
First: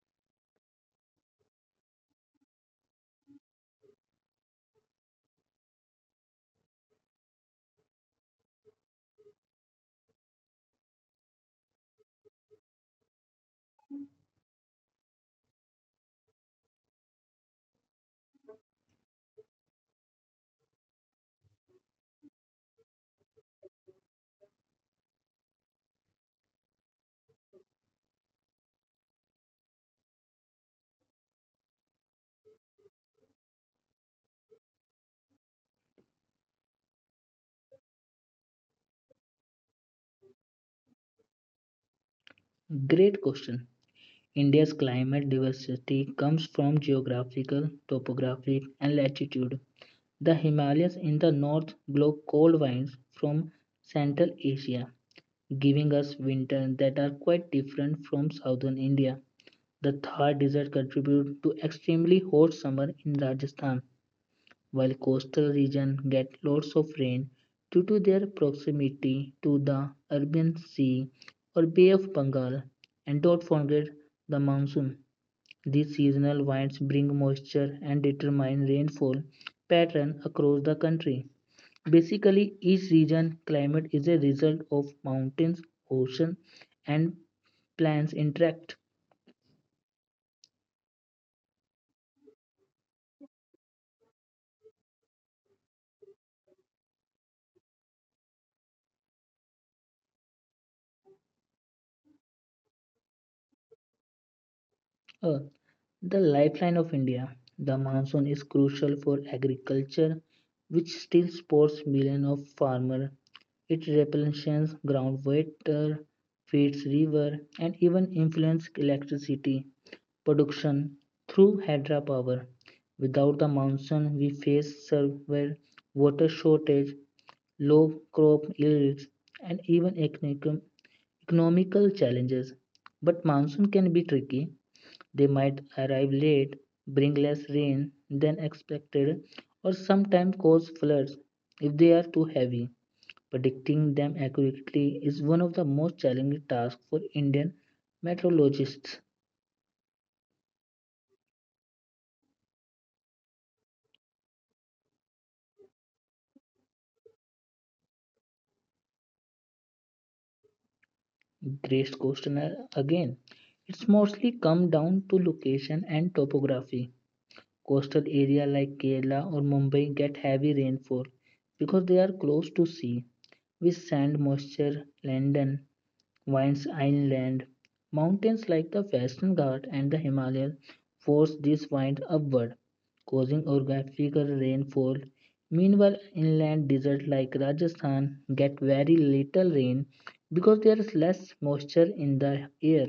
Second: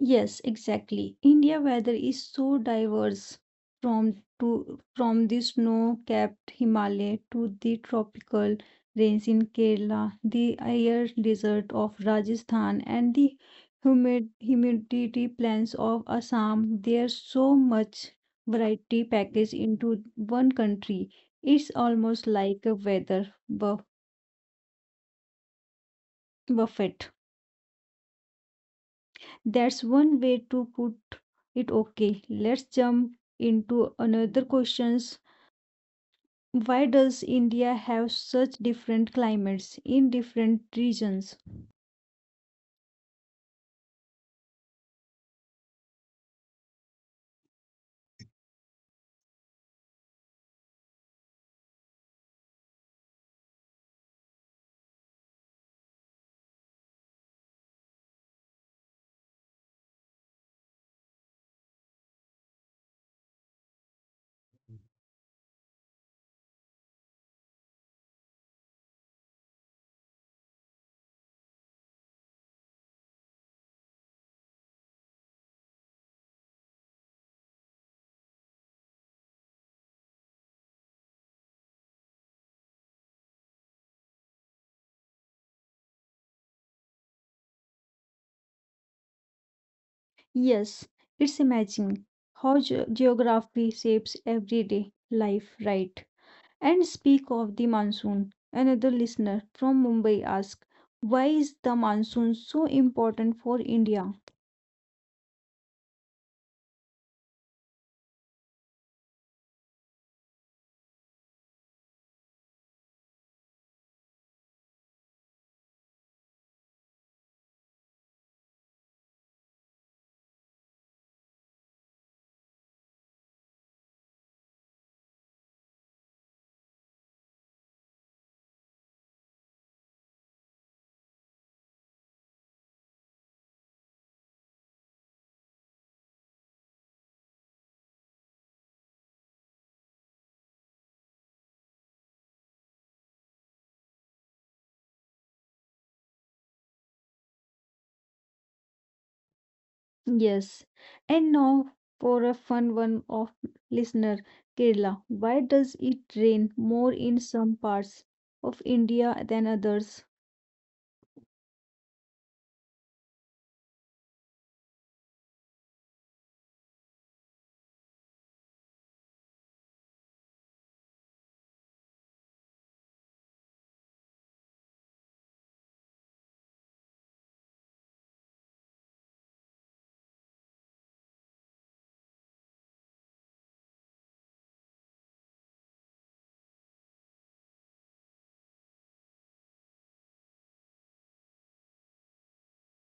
Yes, exactly. India weather is so diverse from to from the snow-capped Himalaya to the tropical rains in Kerala, the air desert of Rajasthan and the humid humidity plains of Assam. There's so much variety packaged into one country. It's almost like a weather bu buffet. That's one way to put it okay. Let's jump into another questions. Why does India have such different climates in different regions?
Great question. India's climate diversity comes from geographical, topographic, and latitude. The Himalayas in the north block cold winds from Central Asia, giving us winters that are quite different from southern India. The Thar Desert contributes to extremely hot summer in Rajasthan while coastal regions get lots of rain due to their proximity to the Arabian Sea or Bay of Bengal. And don't forget the monsoon. These seasonal winds bring moisture and determine rainfall pattern across the country. Basically, each region climate is a result of mountains, ocean, and plants interact.
Yes, it's amazing how ge- geography shapes everyday life, right? And speak of the monsoon. Another listener from Mumbai asked, why is the monsoon so important for India?
Uh, The lifeline of India, the monsoon is crucial for agriculture, which still supports millions of farmers. It replenishes groundwater, feeds river, and even influences electricity production through hydropower. Without the monsoon, we face severe water shortage, low crop yields, and even economic- economical challenges. But monsoon can be tricky, they might arrive late, bring less rain than expected, or sometimes cause floods if they are too heavy. Predicting them accurately is one of the most challenging tasks for Indian meteorologists.
Yes. And now for a fun one of listener Kerala. Why does it rain more in some parts of India than others?
Great question again. It's mostly come down to location and topography. Coastal areas like Kerala or Mumbai get heavy rainfall because they are close to sea, which sand moisture, land and Wines Island. Mountains like the Western Ghats and the Himalayas force this wind upward, causing orographic rainfall. Meanwhile, inland deserts like Rajasthan get very little rain because there is less moisture in the air.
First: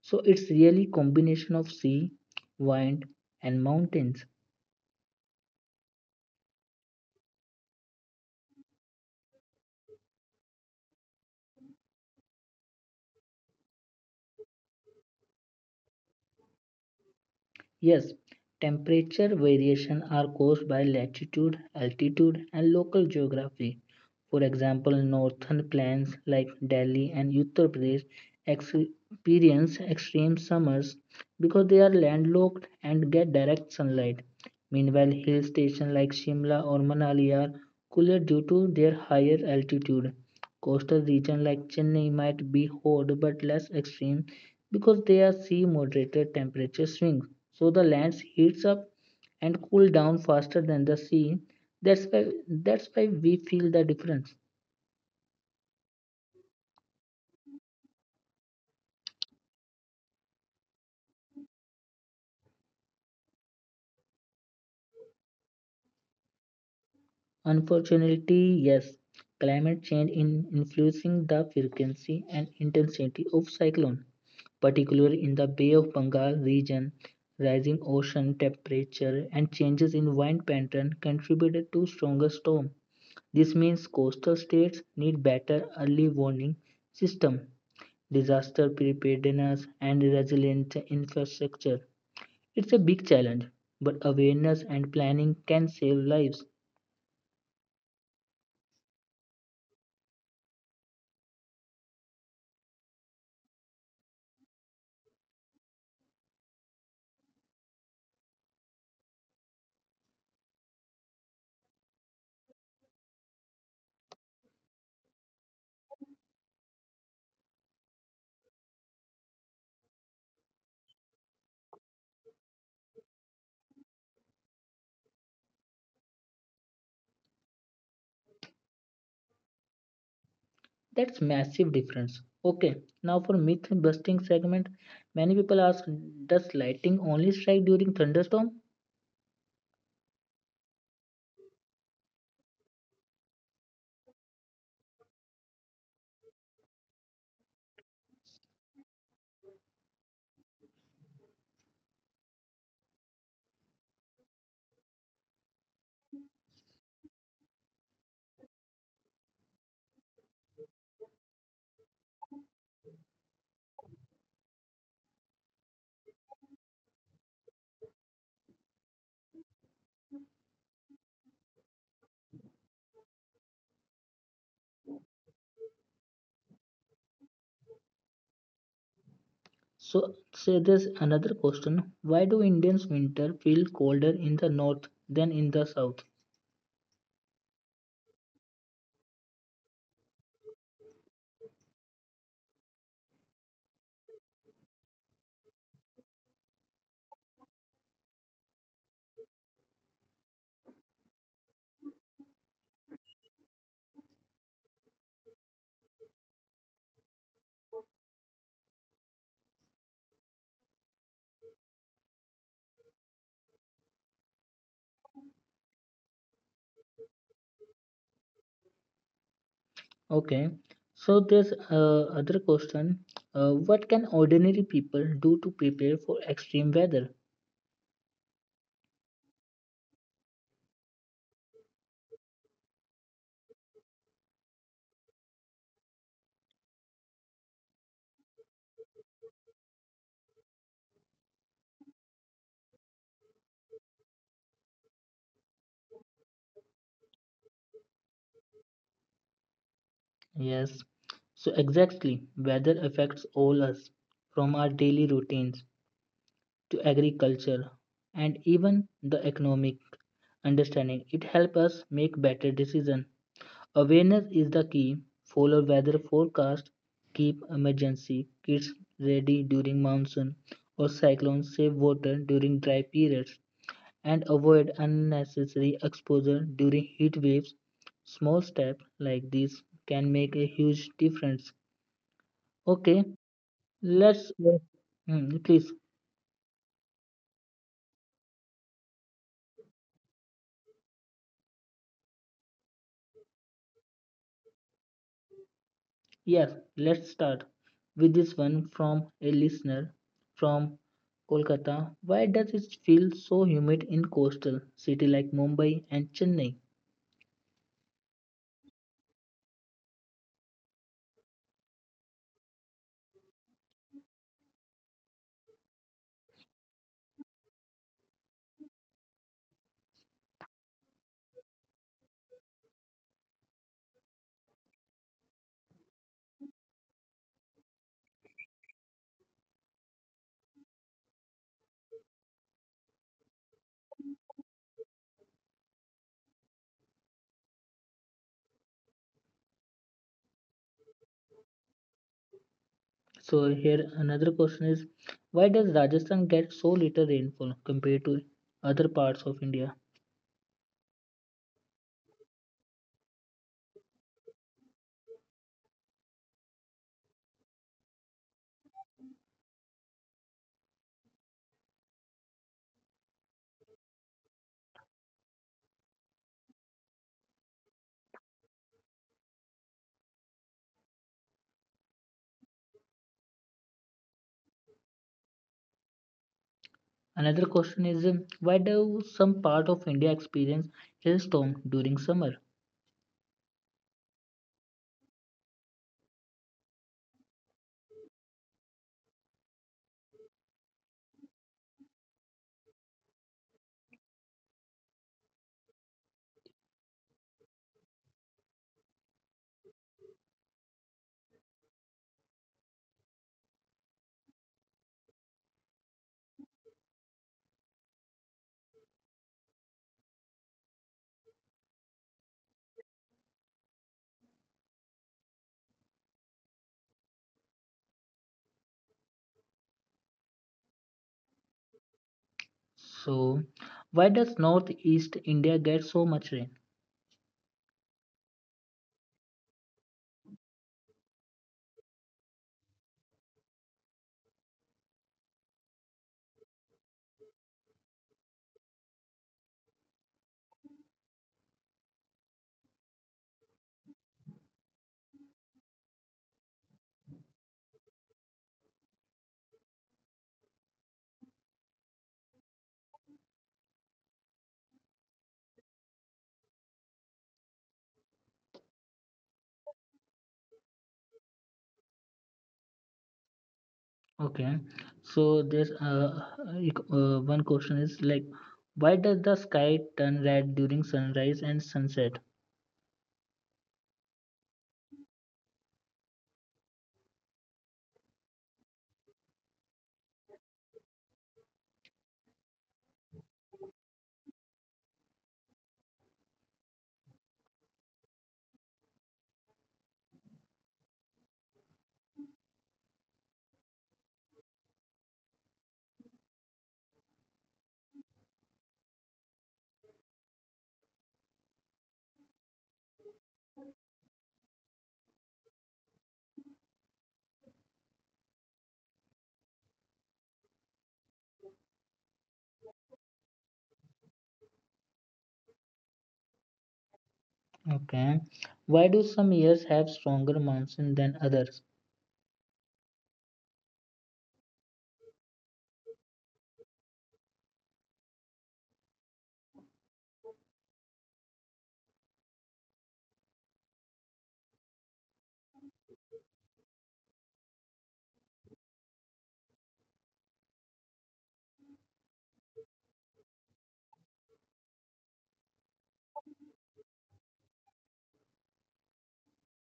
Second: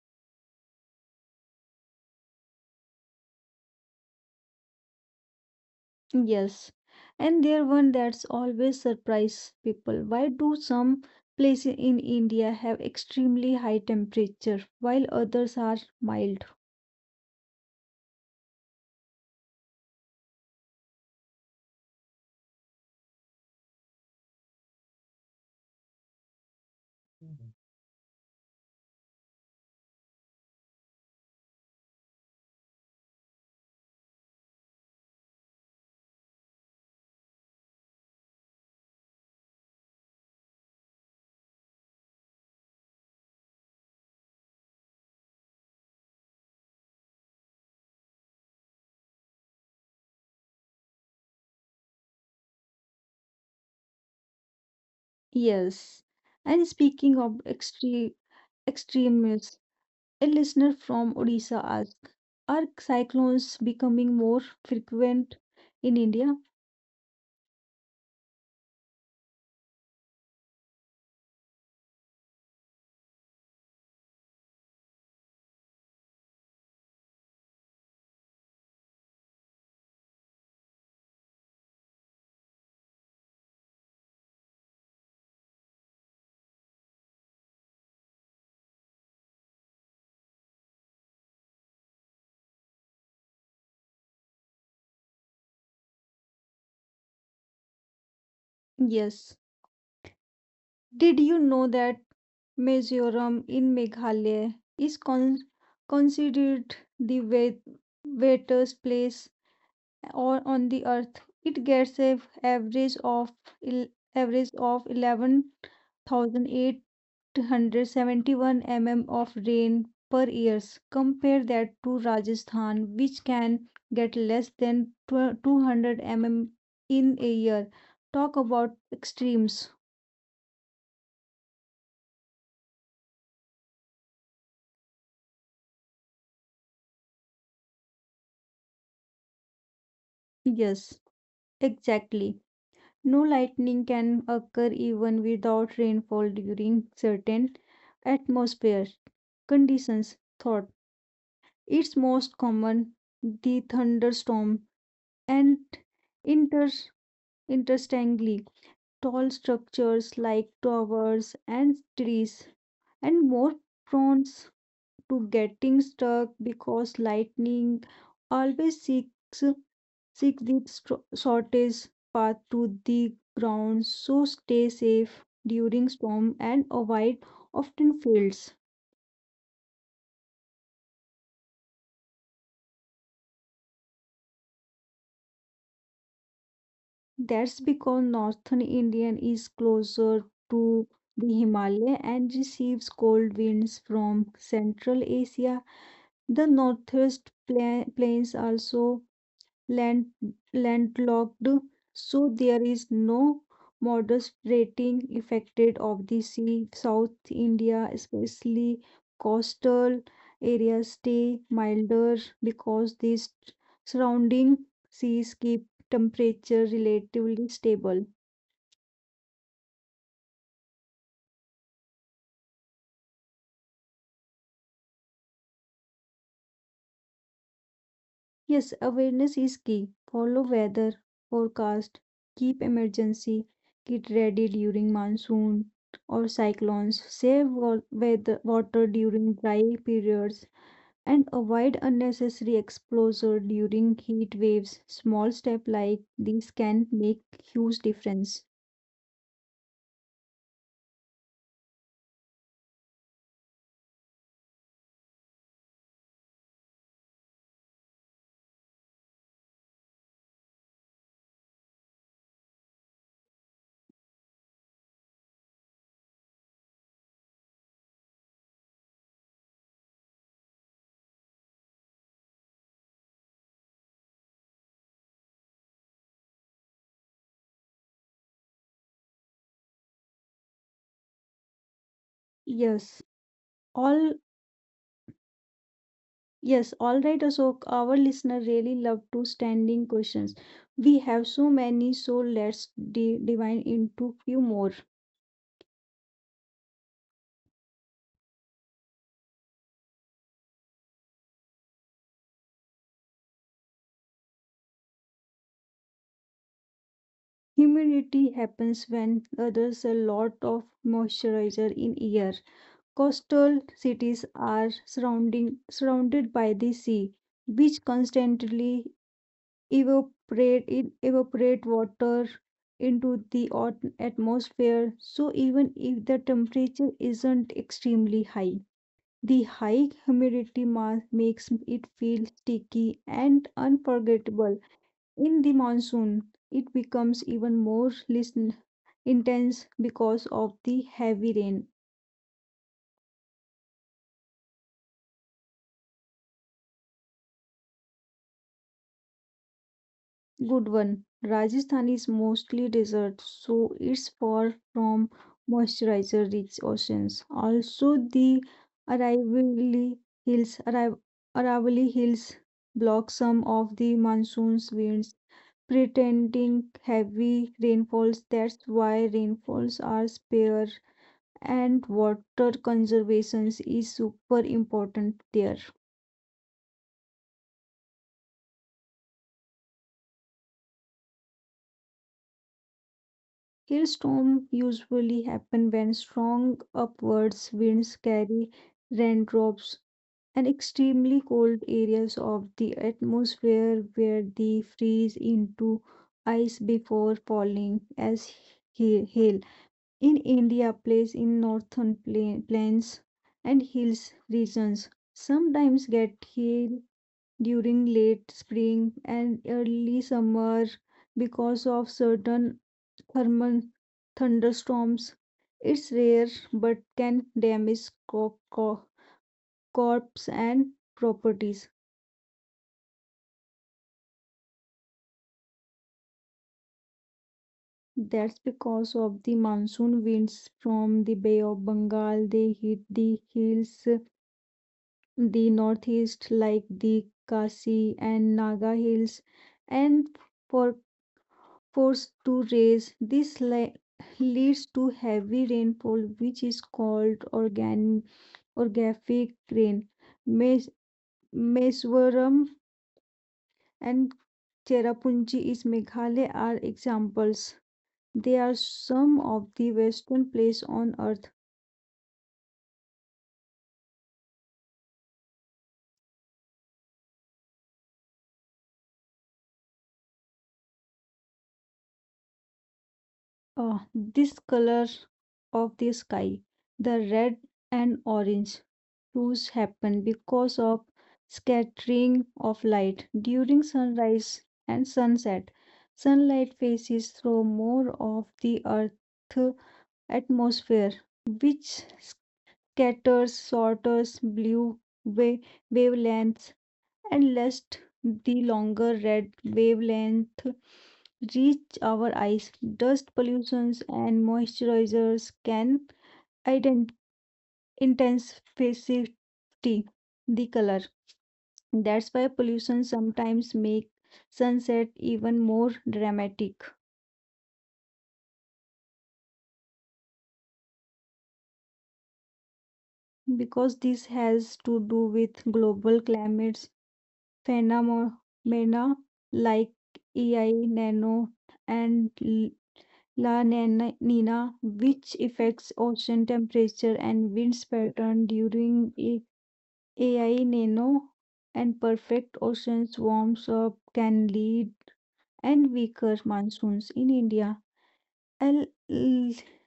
So it's really combination of sea, wind, and mountains.
Yes. And there one that's always surprise people. Why do some places in India have extremely high temperature while others are mild?
Yes, temperature variation are caused by latitude, altitude, and local geography. For example, northern plains like Delhi and Uttar Pradesh experience extreme summers because they are landlocked and get direct sunlight. Meanwhile, hill stations like Shimla or Manali are cooler due to their higher altitude. Coastal regions like Chennai might be hot but less extreme because they are sea moderated temperature swings so the land heats up and cools down faster than the sea. That's why that's why we feel the difference.
Yes. And speaking of extreme extremes, a listener from Odisha asked, are cyclones becoming more frequent in India?
Unfortunately, yes, climate change in influencing the frequency and intensity of cyclone, particularly in the Bay of Bengal region. Rising ocean temperature and changes in wind pattern contributed to stronger storm. This means coastal states need better early warning system disaster preparedness, and resilient infrastructure. It's a big challenge, but awareness and planning can save lives.
Yes. Did you know that Mizoram in Meghalaya is con- considered the wet- wettest place or on the earth? It gets a average of el- average of eleven thousand eight hundred eight hundred seventy-one millimeters of rain per year. Compare that to Rajasthan, which can get less than two hundred millimeters in a year. Talk about extremes.
That's massive difference. Okay, now for myth busting segment. Many people ask, does lightning only strike during thunderstorm?
Yes, exactly. No, lightning can occur even without rainfall during certain atmosphere conditions. Thought it's most common the thunderstorm and inter interestingly tall structures like towers and trees, and more prone to getting stuck because lightning always seeks, seeks the stro- shortest path to the ground. So stay safe during storm and avoid often fields.
So, say there's another question. Why do Indians winter feel colder in the north than in the south?
That's because northern Indian is closer to the Himalaya and receives cold winds from Central Asia. The northwest pla- plains also land landlocked, so there is no moderating effected of the sea. South India, especially coastal areas, stay milder because these surrounding seas keep temperature relatively stable.
Okay, so there's uh, other question. Uh, what can ordinary people do to prepare for extreme weather?
Yes, awareness is key. Follow weather forecast, keep emergency kit ready during monsoon or cyclones, save wa- weather, water during dry periods, and avoid unnecessary exposure during heat waves. Small steps like these can make huge difference.
Yes. So exactly, weather affects all us, from our daily routines to agriculture and even the economic understanding. It helps us make better decisions. Awareness is the key. Follow weather forecast, keep emergency kits ready during monsoon or cyclone, save water during dry periods, and avoid unnecessary exposure during heat waves. Small steps like these can make a huge difference.
Yes,
Okay,
all
let's. Hmm, please,
yes, all right, Ashok. Our listener really love to standing questions. We have so many, so let's de divine into few more.
yes, let's start with this one from a listener from Kolkata. Why does it feel so humid in coastal city like Mumbai and Chennai?
Humidity happens when there's a lot of moisturizer in air. Coastal cities are surrounding surrounded by the sea, which constantly evaporate in evaporate water into the ot- atmosphere. So even if the temperature isn't extremely high, the high humidity ma- makes it feel sticky and unforgettable. In the monsoon, it becomes even more listen- intense because of the heavy rain.
So here another question is, why does Rajasthan get so little rainfall compared to other parts of India?
Good one. Rajasthan is mostly desert, so it's far from moisturizer rich oceans. Also, the Aravalli Hills, Ara- Aravalli Hills block some of the monsoon's winds, pretending heavy rainfalls. That's why rainfalls are spare and water conservation is super important there.
Another question is, um, why do some part of India experience hailstorm during summer?
Hailstorms usually happen when strong upwards winds carry raindrops and extremely cold areas of the atmosphere where they freeze into ice before falling as ha- hail. In India, places in northern pla- plains and hills regions sometimes get hail during late spring and early summer because of certain thermal thunderstorms. It's rare but can damage co- co- crops and properties.
So why does Northeast India get so much rain?
That's because of the monsoon winds from the Bay of Bengal. They hit the hills, the northeast, like the Khasi and Naga hills, and for forced to raise. This le- leads to heavy rainfall, which is called organ- orographic rain. Mes- Meswaram and Cherrapunji is Meghalaya are examples. They are some of the western place on earth.
Okay, so there's uh, ec- uh, one question is like, why does the sky turn red during sunrise and sunset?
Uh, this color of the sky, the red and orange hues happen because of scattering of light during sunrise and sunset. Sunlight passes through more of the Earth's atmosphere, which scatters shorter blue wa- wavelengths and lest the longer red wavelength reach our eyes. Dust pollutions and moisturizers can ident- intensify the color. That's why pollution sometimes make sunset even more dramatic
Okay, why do some years have stronger monsoon than others?
because this has to do with global climates phenomena like E I nano and La Nina, Nina, which affects ocean temperature and winds pattern during a AI Nano and perfect oceans warms up can lead and weaker monsoons in India. El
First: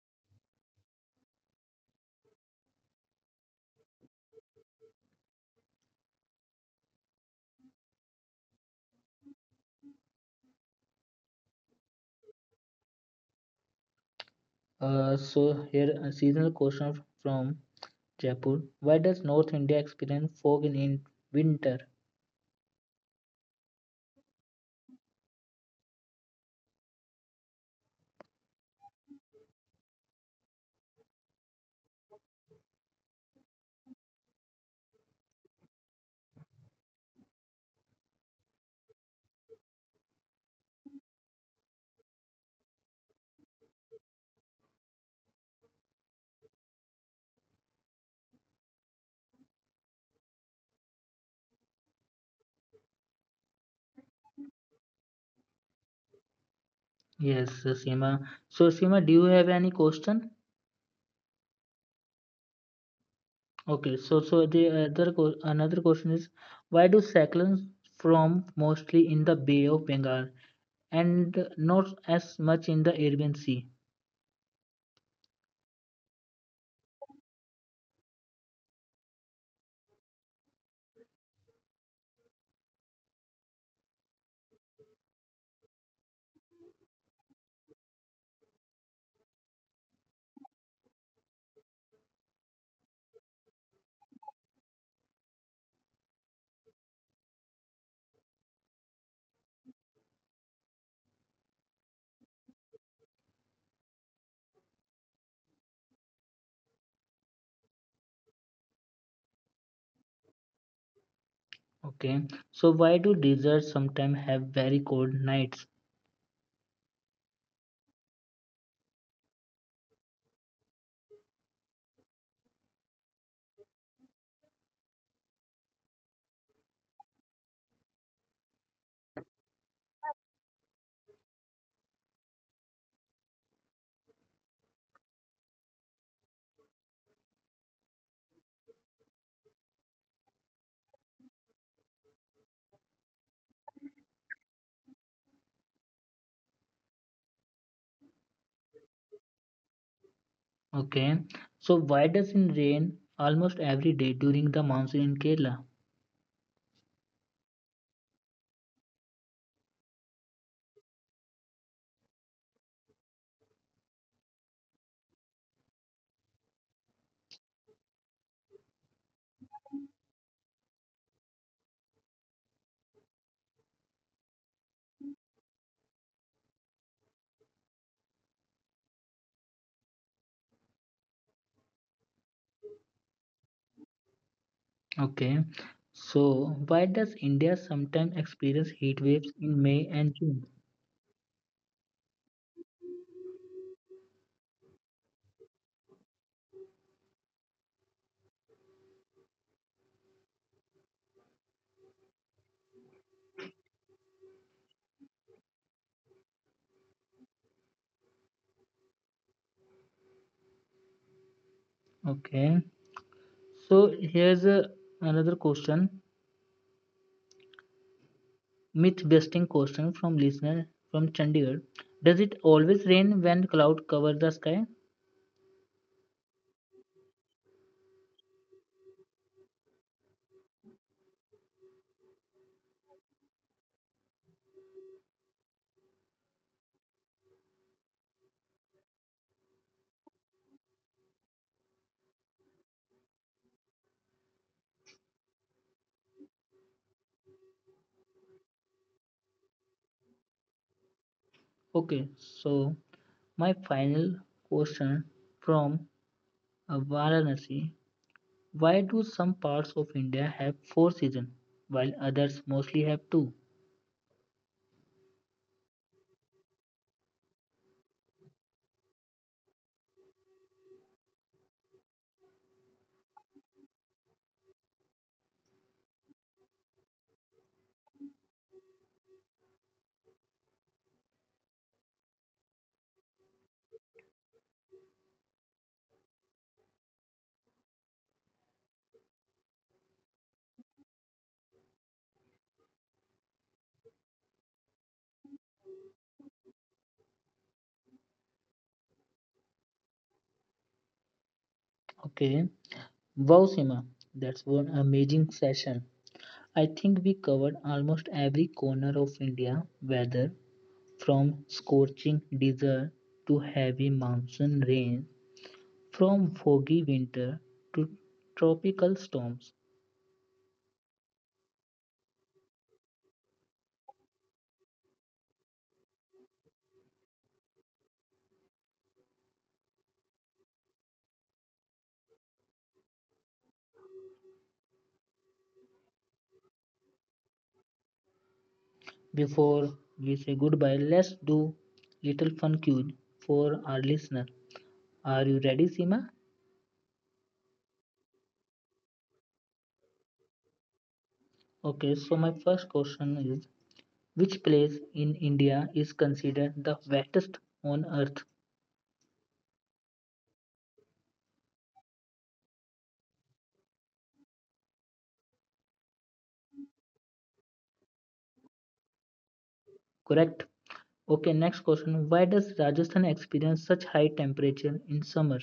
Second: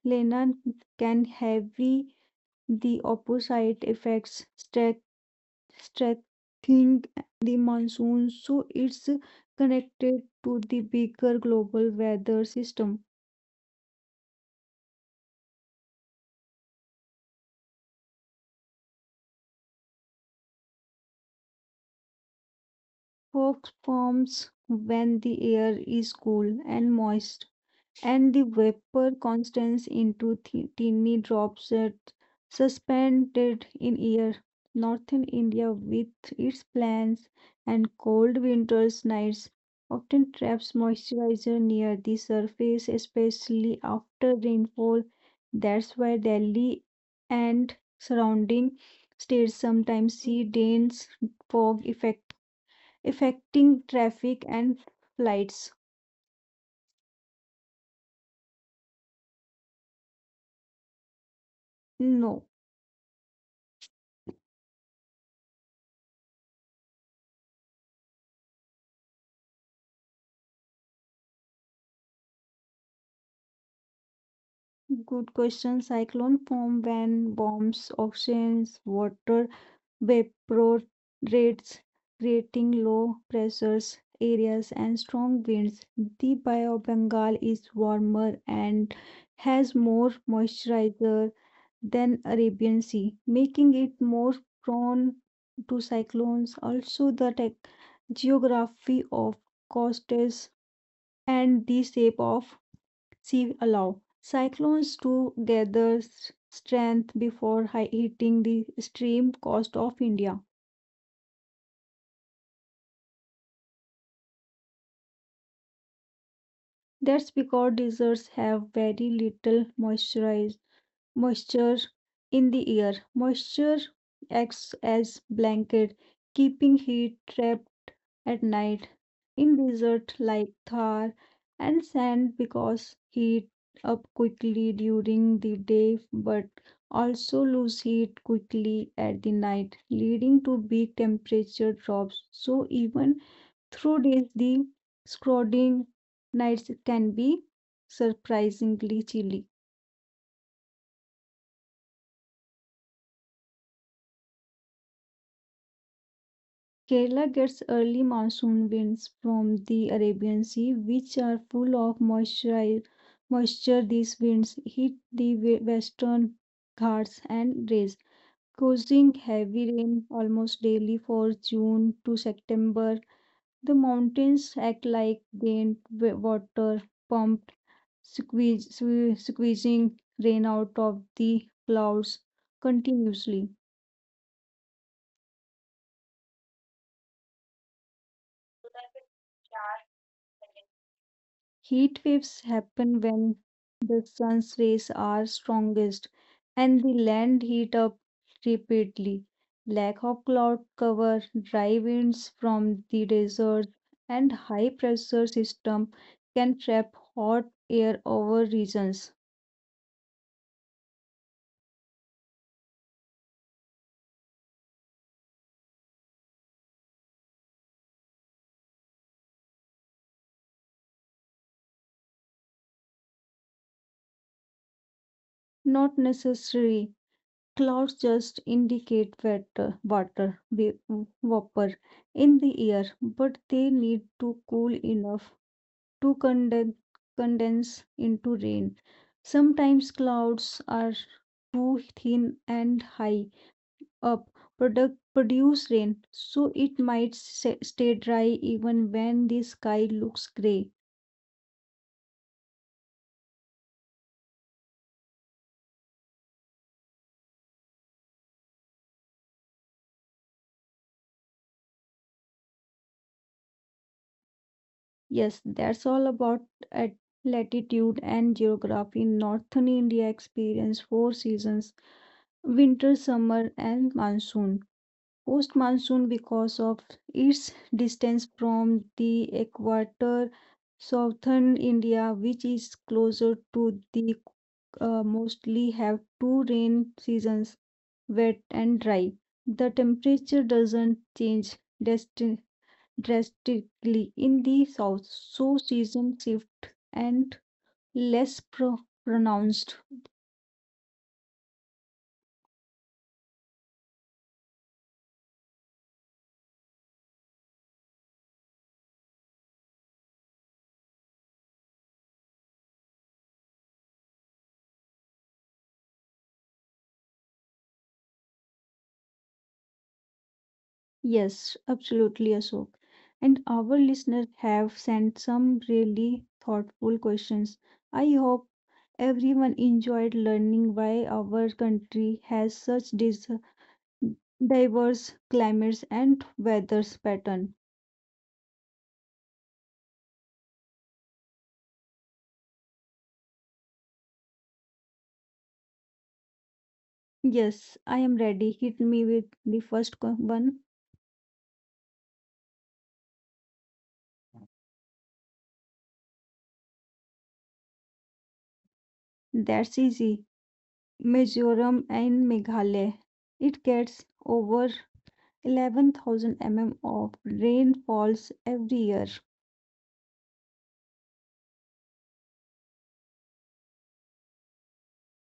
Lena can heavy the opposite effects, strength- strengthening the monsoon, so it's connected to the bigger global weather system.
Uh, so here a seasonal question from Jaipur. Why does North India experience fog in, in winter?
Fog forms when the air is cool and moist, and the vapor condenses into thi- tiny drops that suspended in air. Northern India, with its plains and cold winters nights, often traps moisturizer near the surface, especially after rainfall. That's why Delhi and surrounding states sometimes see dense fog effect affecting traffic and flights?
Yes, uh, Seema. So Seema, do you have any question?
No.
Okay, so so the other co- another question is, why do cyclones form mostly in the Bay of Bengal and not as much in the Arabian Sea?
Good question. Cyclone form when bombs, oceans, water evaporates, creating low pressures areas and strong winds. The Bay of Bengal is warmer and has more moisturizer than Arabian Sea, making it more prone to cyclones. Also, the tech- geography of coast is and the shape of sea allow cyclones to gather s- strength before hi- hitting the extreme coast of India.
Okay, so why do deserts sometimes have very cold nights?
That's because deserts have very little moisture moisture in the air. Moisture acts as blanket, keeping heat trapped at night. In desert like Thar and sand because heat up quickly during the day but also lose heat quickly at the night, leading to big temperature drops. So even through days the scalding nights can be surprisingly chilly.
Okay, so why does it rain almost every day during the monsoon in Kerala?
Kerala gets early monsoon winds from the Arabian Sea, which are full of moisture. Moisture these winds hit the we- western Ghats and Rays, causing heavy rain almost daily for June to September. The mountains act like gained wa- water pumped, squeeze, sque- squeezing rain out of the clouds continuously.
Okay, so why does India sometimes experience heat waves in May and June?
Heat waves happen when the sun's rays are strongest and the land heat up repeatedly. Lack of cloud cover, dry winds from the desert, and high pressure system can trap hot air over regions.
Okay, so here's a, another question, myth busting question from listener from Chandigarh. Does it always rain when cloud cover the sky?
Not necessary. Clouds just indicate water, water va- vapor in the air, but they need to cool enough to conden- condense into rain. Sometimes clouds are too thin and high up product produce rain, so it might sa- stay dry even when the sky looks gray.
Okay, so my final question from uh, Varanasi. Why do some parts of India have four seasons while others mostly have two?
Yes, that's all about at latitude and geography. Northern India experience four seasons: winter, summer, and monsoon. Post monsoon because of its distance from the equator. Southern India, which is closer to the uh, mostly have two rain seasons, wet and dry. The temperature doesn't change drasti- drastically in the south, so season shift and less pro- pronounced.
Okay, wow, Sima, that's one amazing session. I think we covered almost every corner of India, whether from scorching desert to heavy monsoon rain, from foggy winter to tropical storms.
Yes, absolutely, Ashok. And our listeners have sent some really thoughtful questions. I hope everyone enjoyed learning why our country has such dis- diverse climates and weather pattern.
Before we say goodbye, let's do little fun quiz for our listener. Are you ready, Sima?
Yes, I am ready. Hit me with the first co- one.
Okay, so my first question is, which place in India is considered the wettest on earth?
That's easy. Mizoram and Meghalaya. It gets over eleven thousand millimeters of rainfalls every year.
Correct. Okay, next question. Why does Rajasthan experience such high temperature in summer?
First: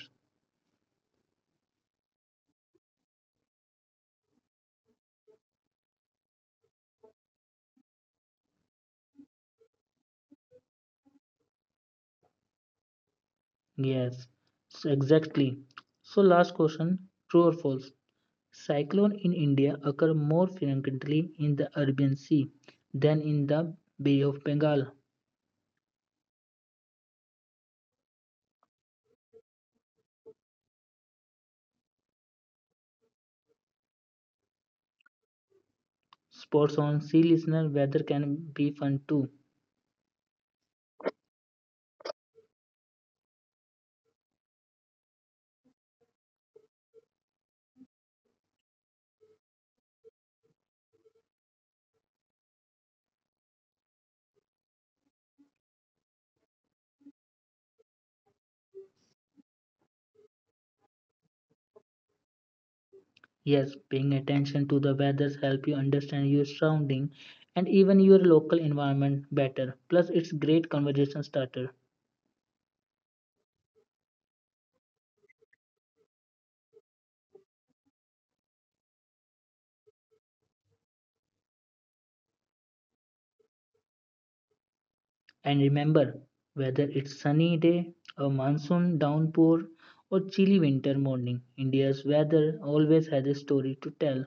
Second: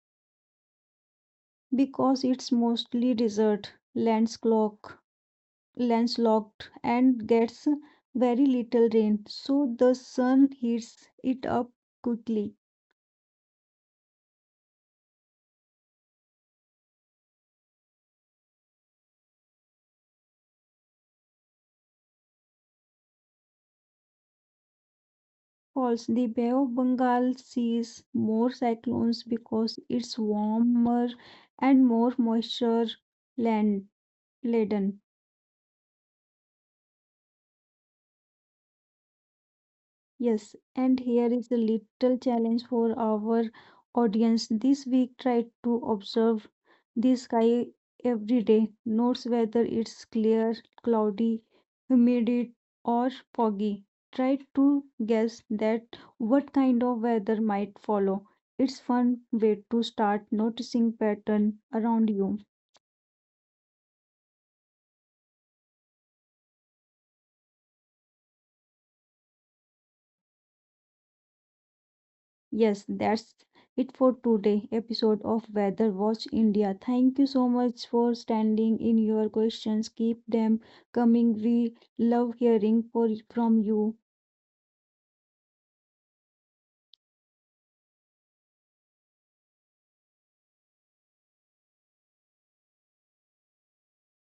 Because it's mostly desert, landslocked, landslocked and gets very little rain, so the sun heats it up quickly.
Yes, so exactly. So last question, true or false? Cyclone in India occur more frequently in the Arabian Sea than in the Bay of Bengal.
False, the Bay of Bengal sees more cyclones because it's warmer and more moisture land laden.
Sports on. See, listener, weather can be fun too.
Yes, and here is a little challenge for our audience. This week, try to observe the sky every day. Notice whether it's clear, cloudy, humid, or foggy. Try to guess that what kind of weather might follow. It's fun way to start noticing pattern around you.
Yes, paying attention to the weather helps you understand your surrounding and even your local environment better. Plus, it's great conversation starter.
Yes, that's it for today episode of Weather Watch India. Thank you so much for standing in your questions. Keep them coming. We love hearing for, from you.
And remember, whether it's sunny day, a monsoon downpour, or chilly winter morning, India's weather always has a story to tell.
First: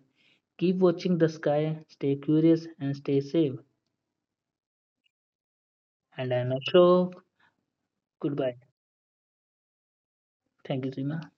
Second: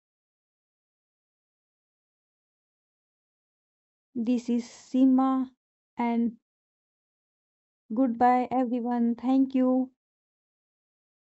Keep watching the sky, stay curious, and stay safe.
This is Sima
And
and
I'm Ashok.
goodbye
Goodbye.
everyone. Thank you.
Thank you, Seema.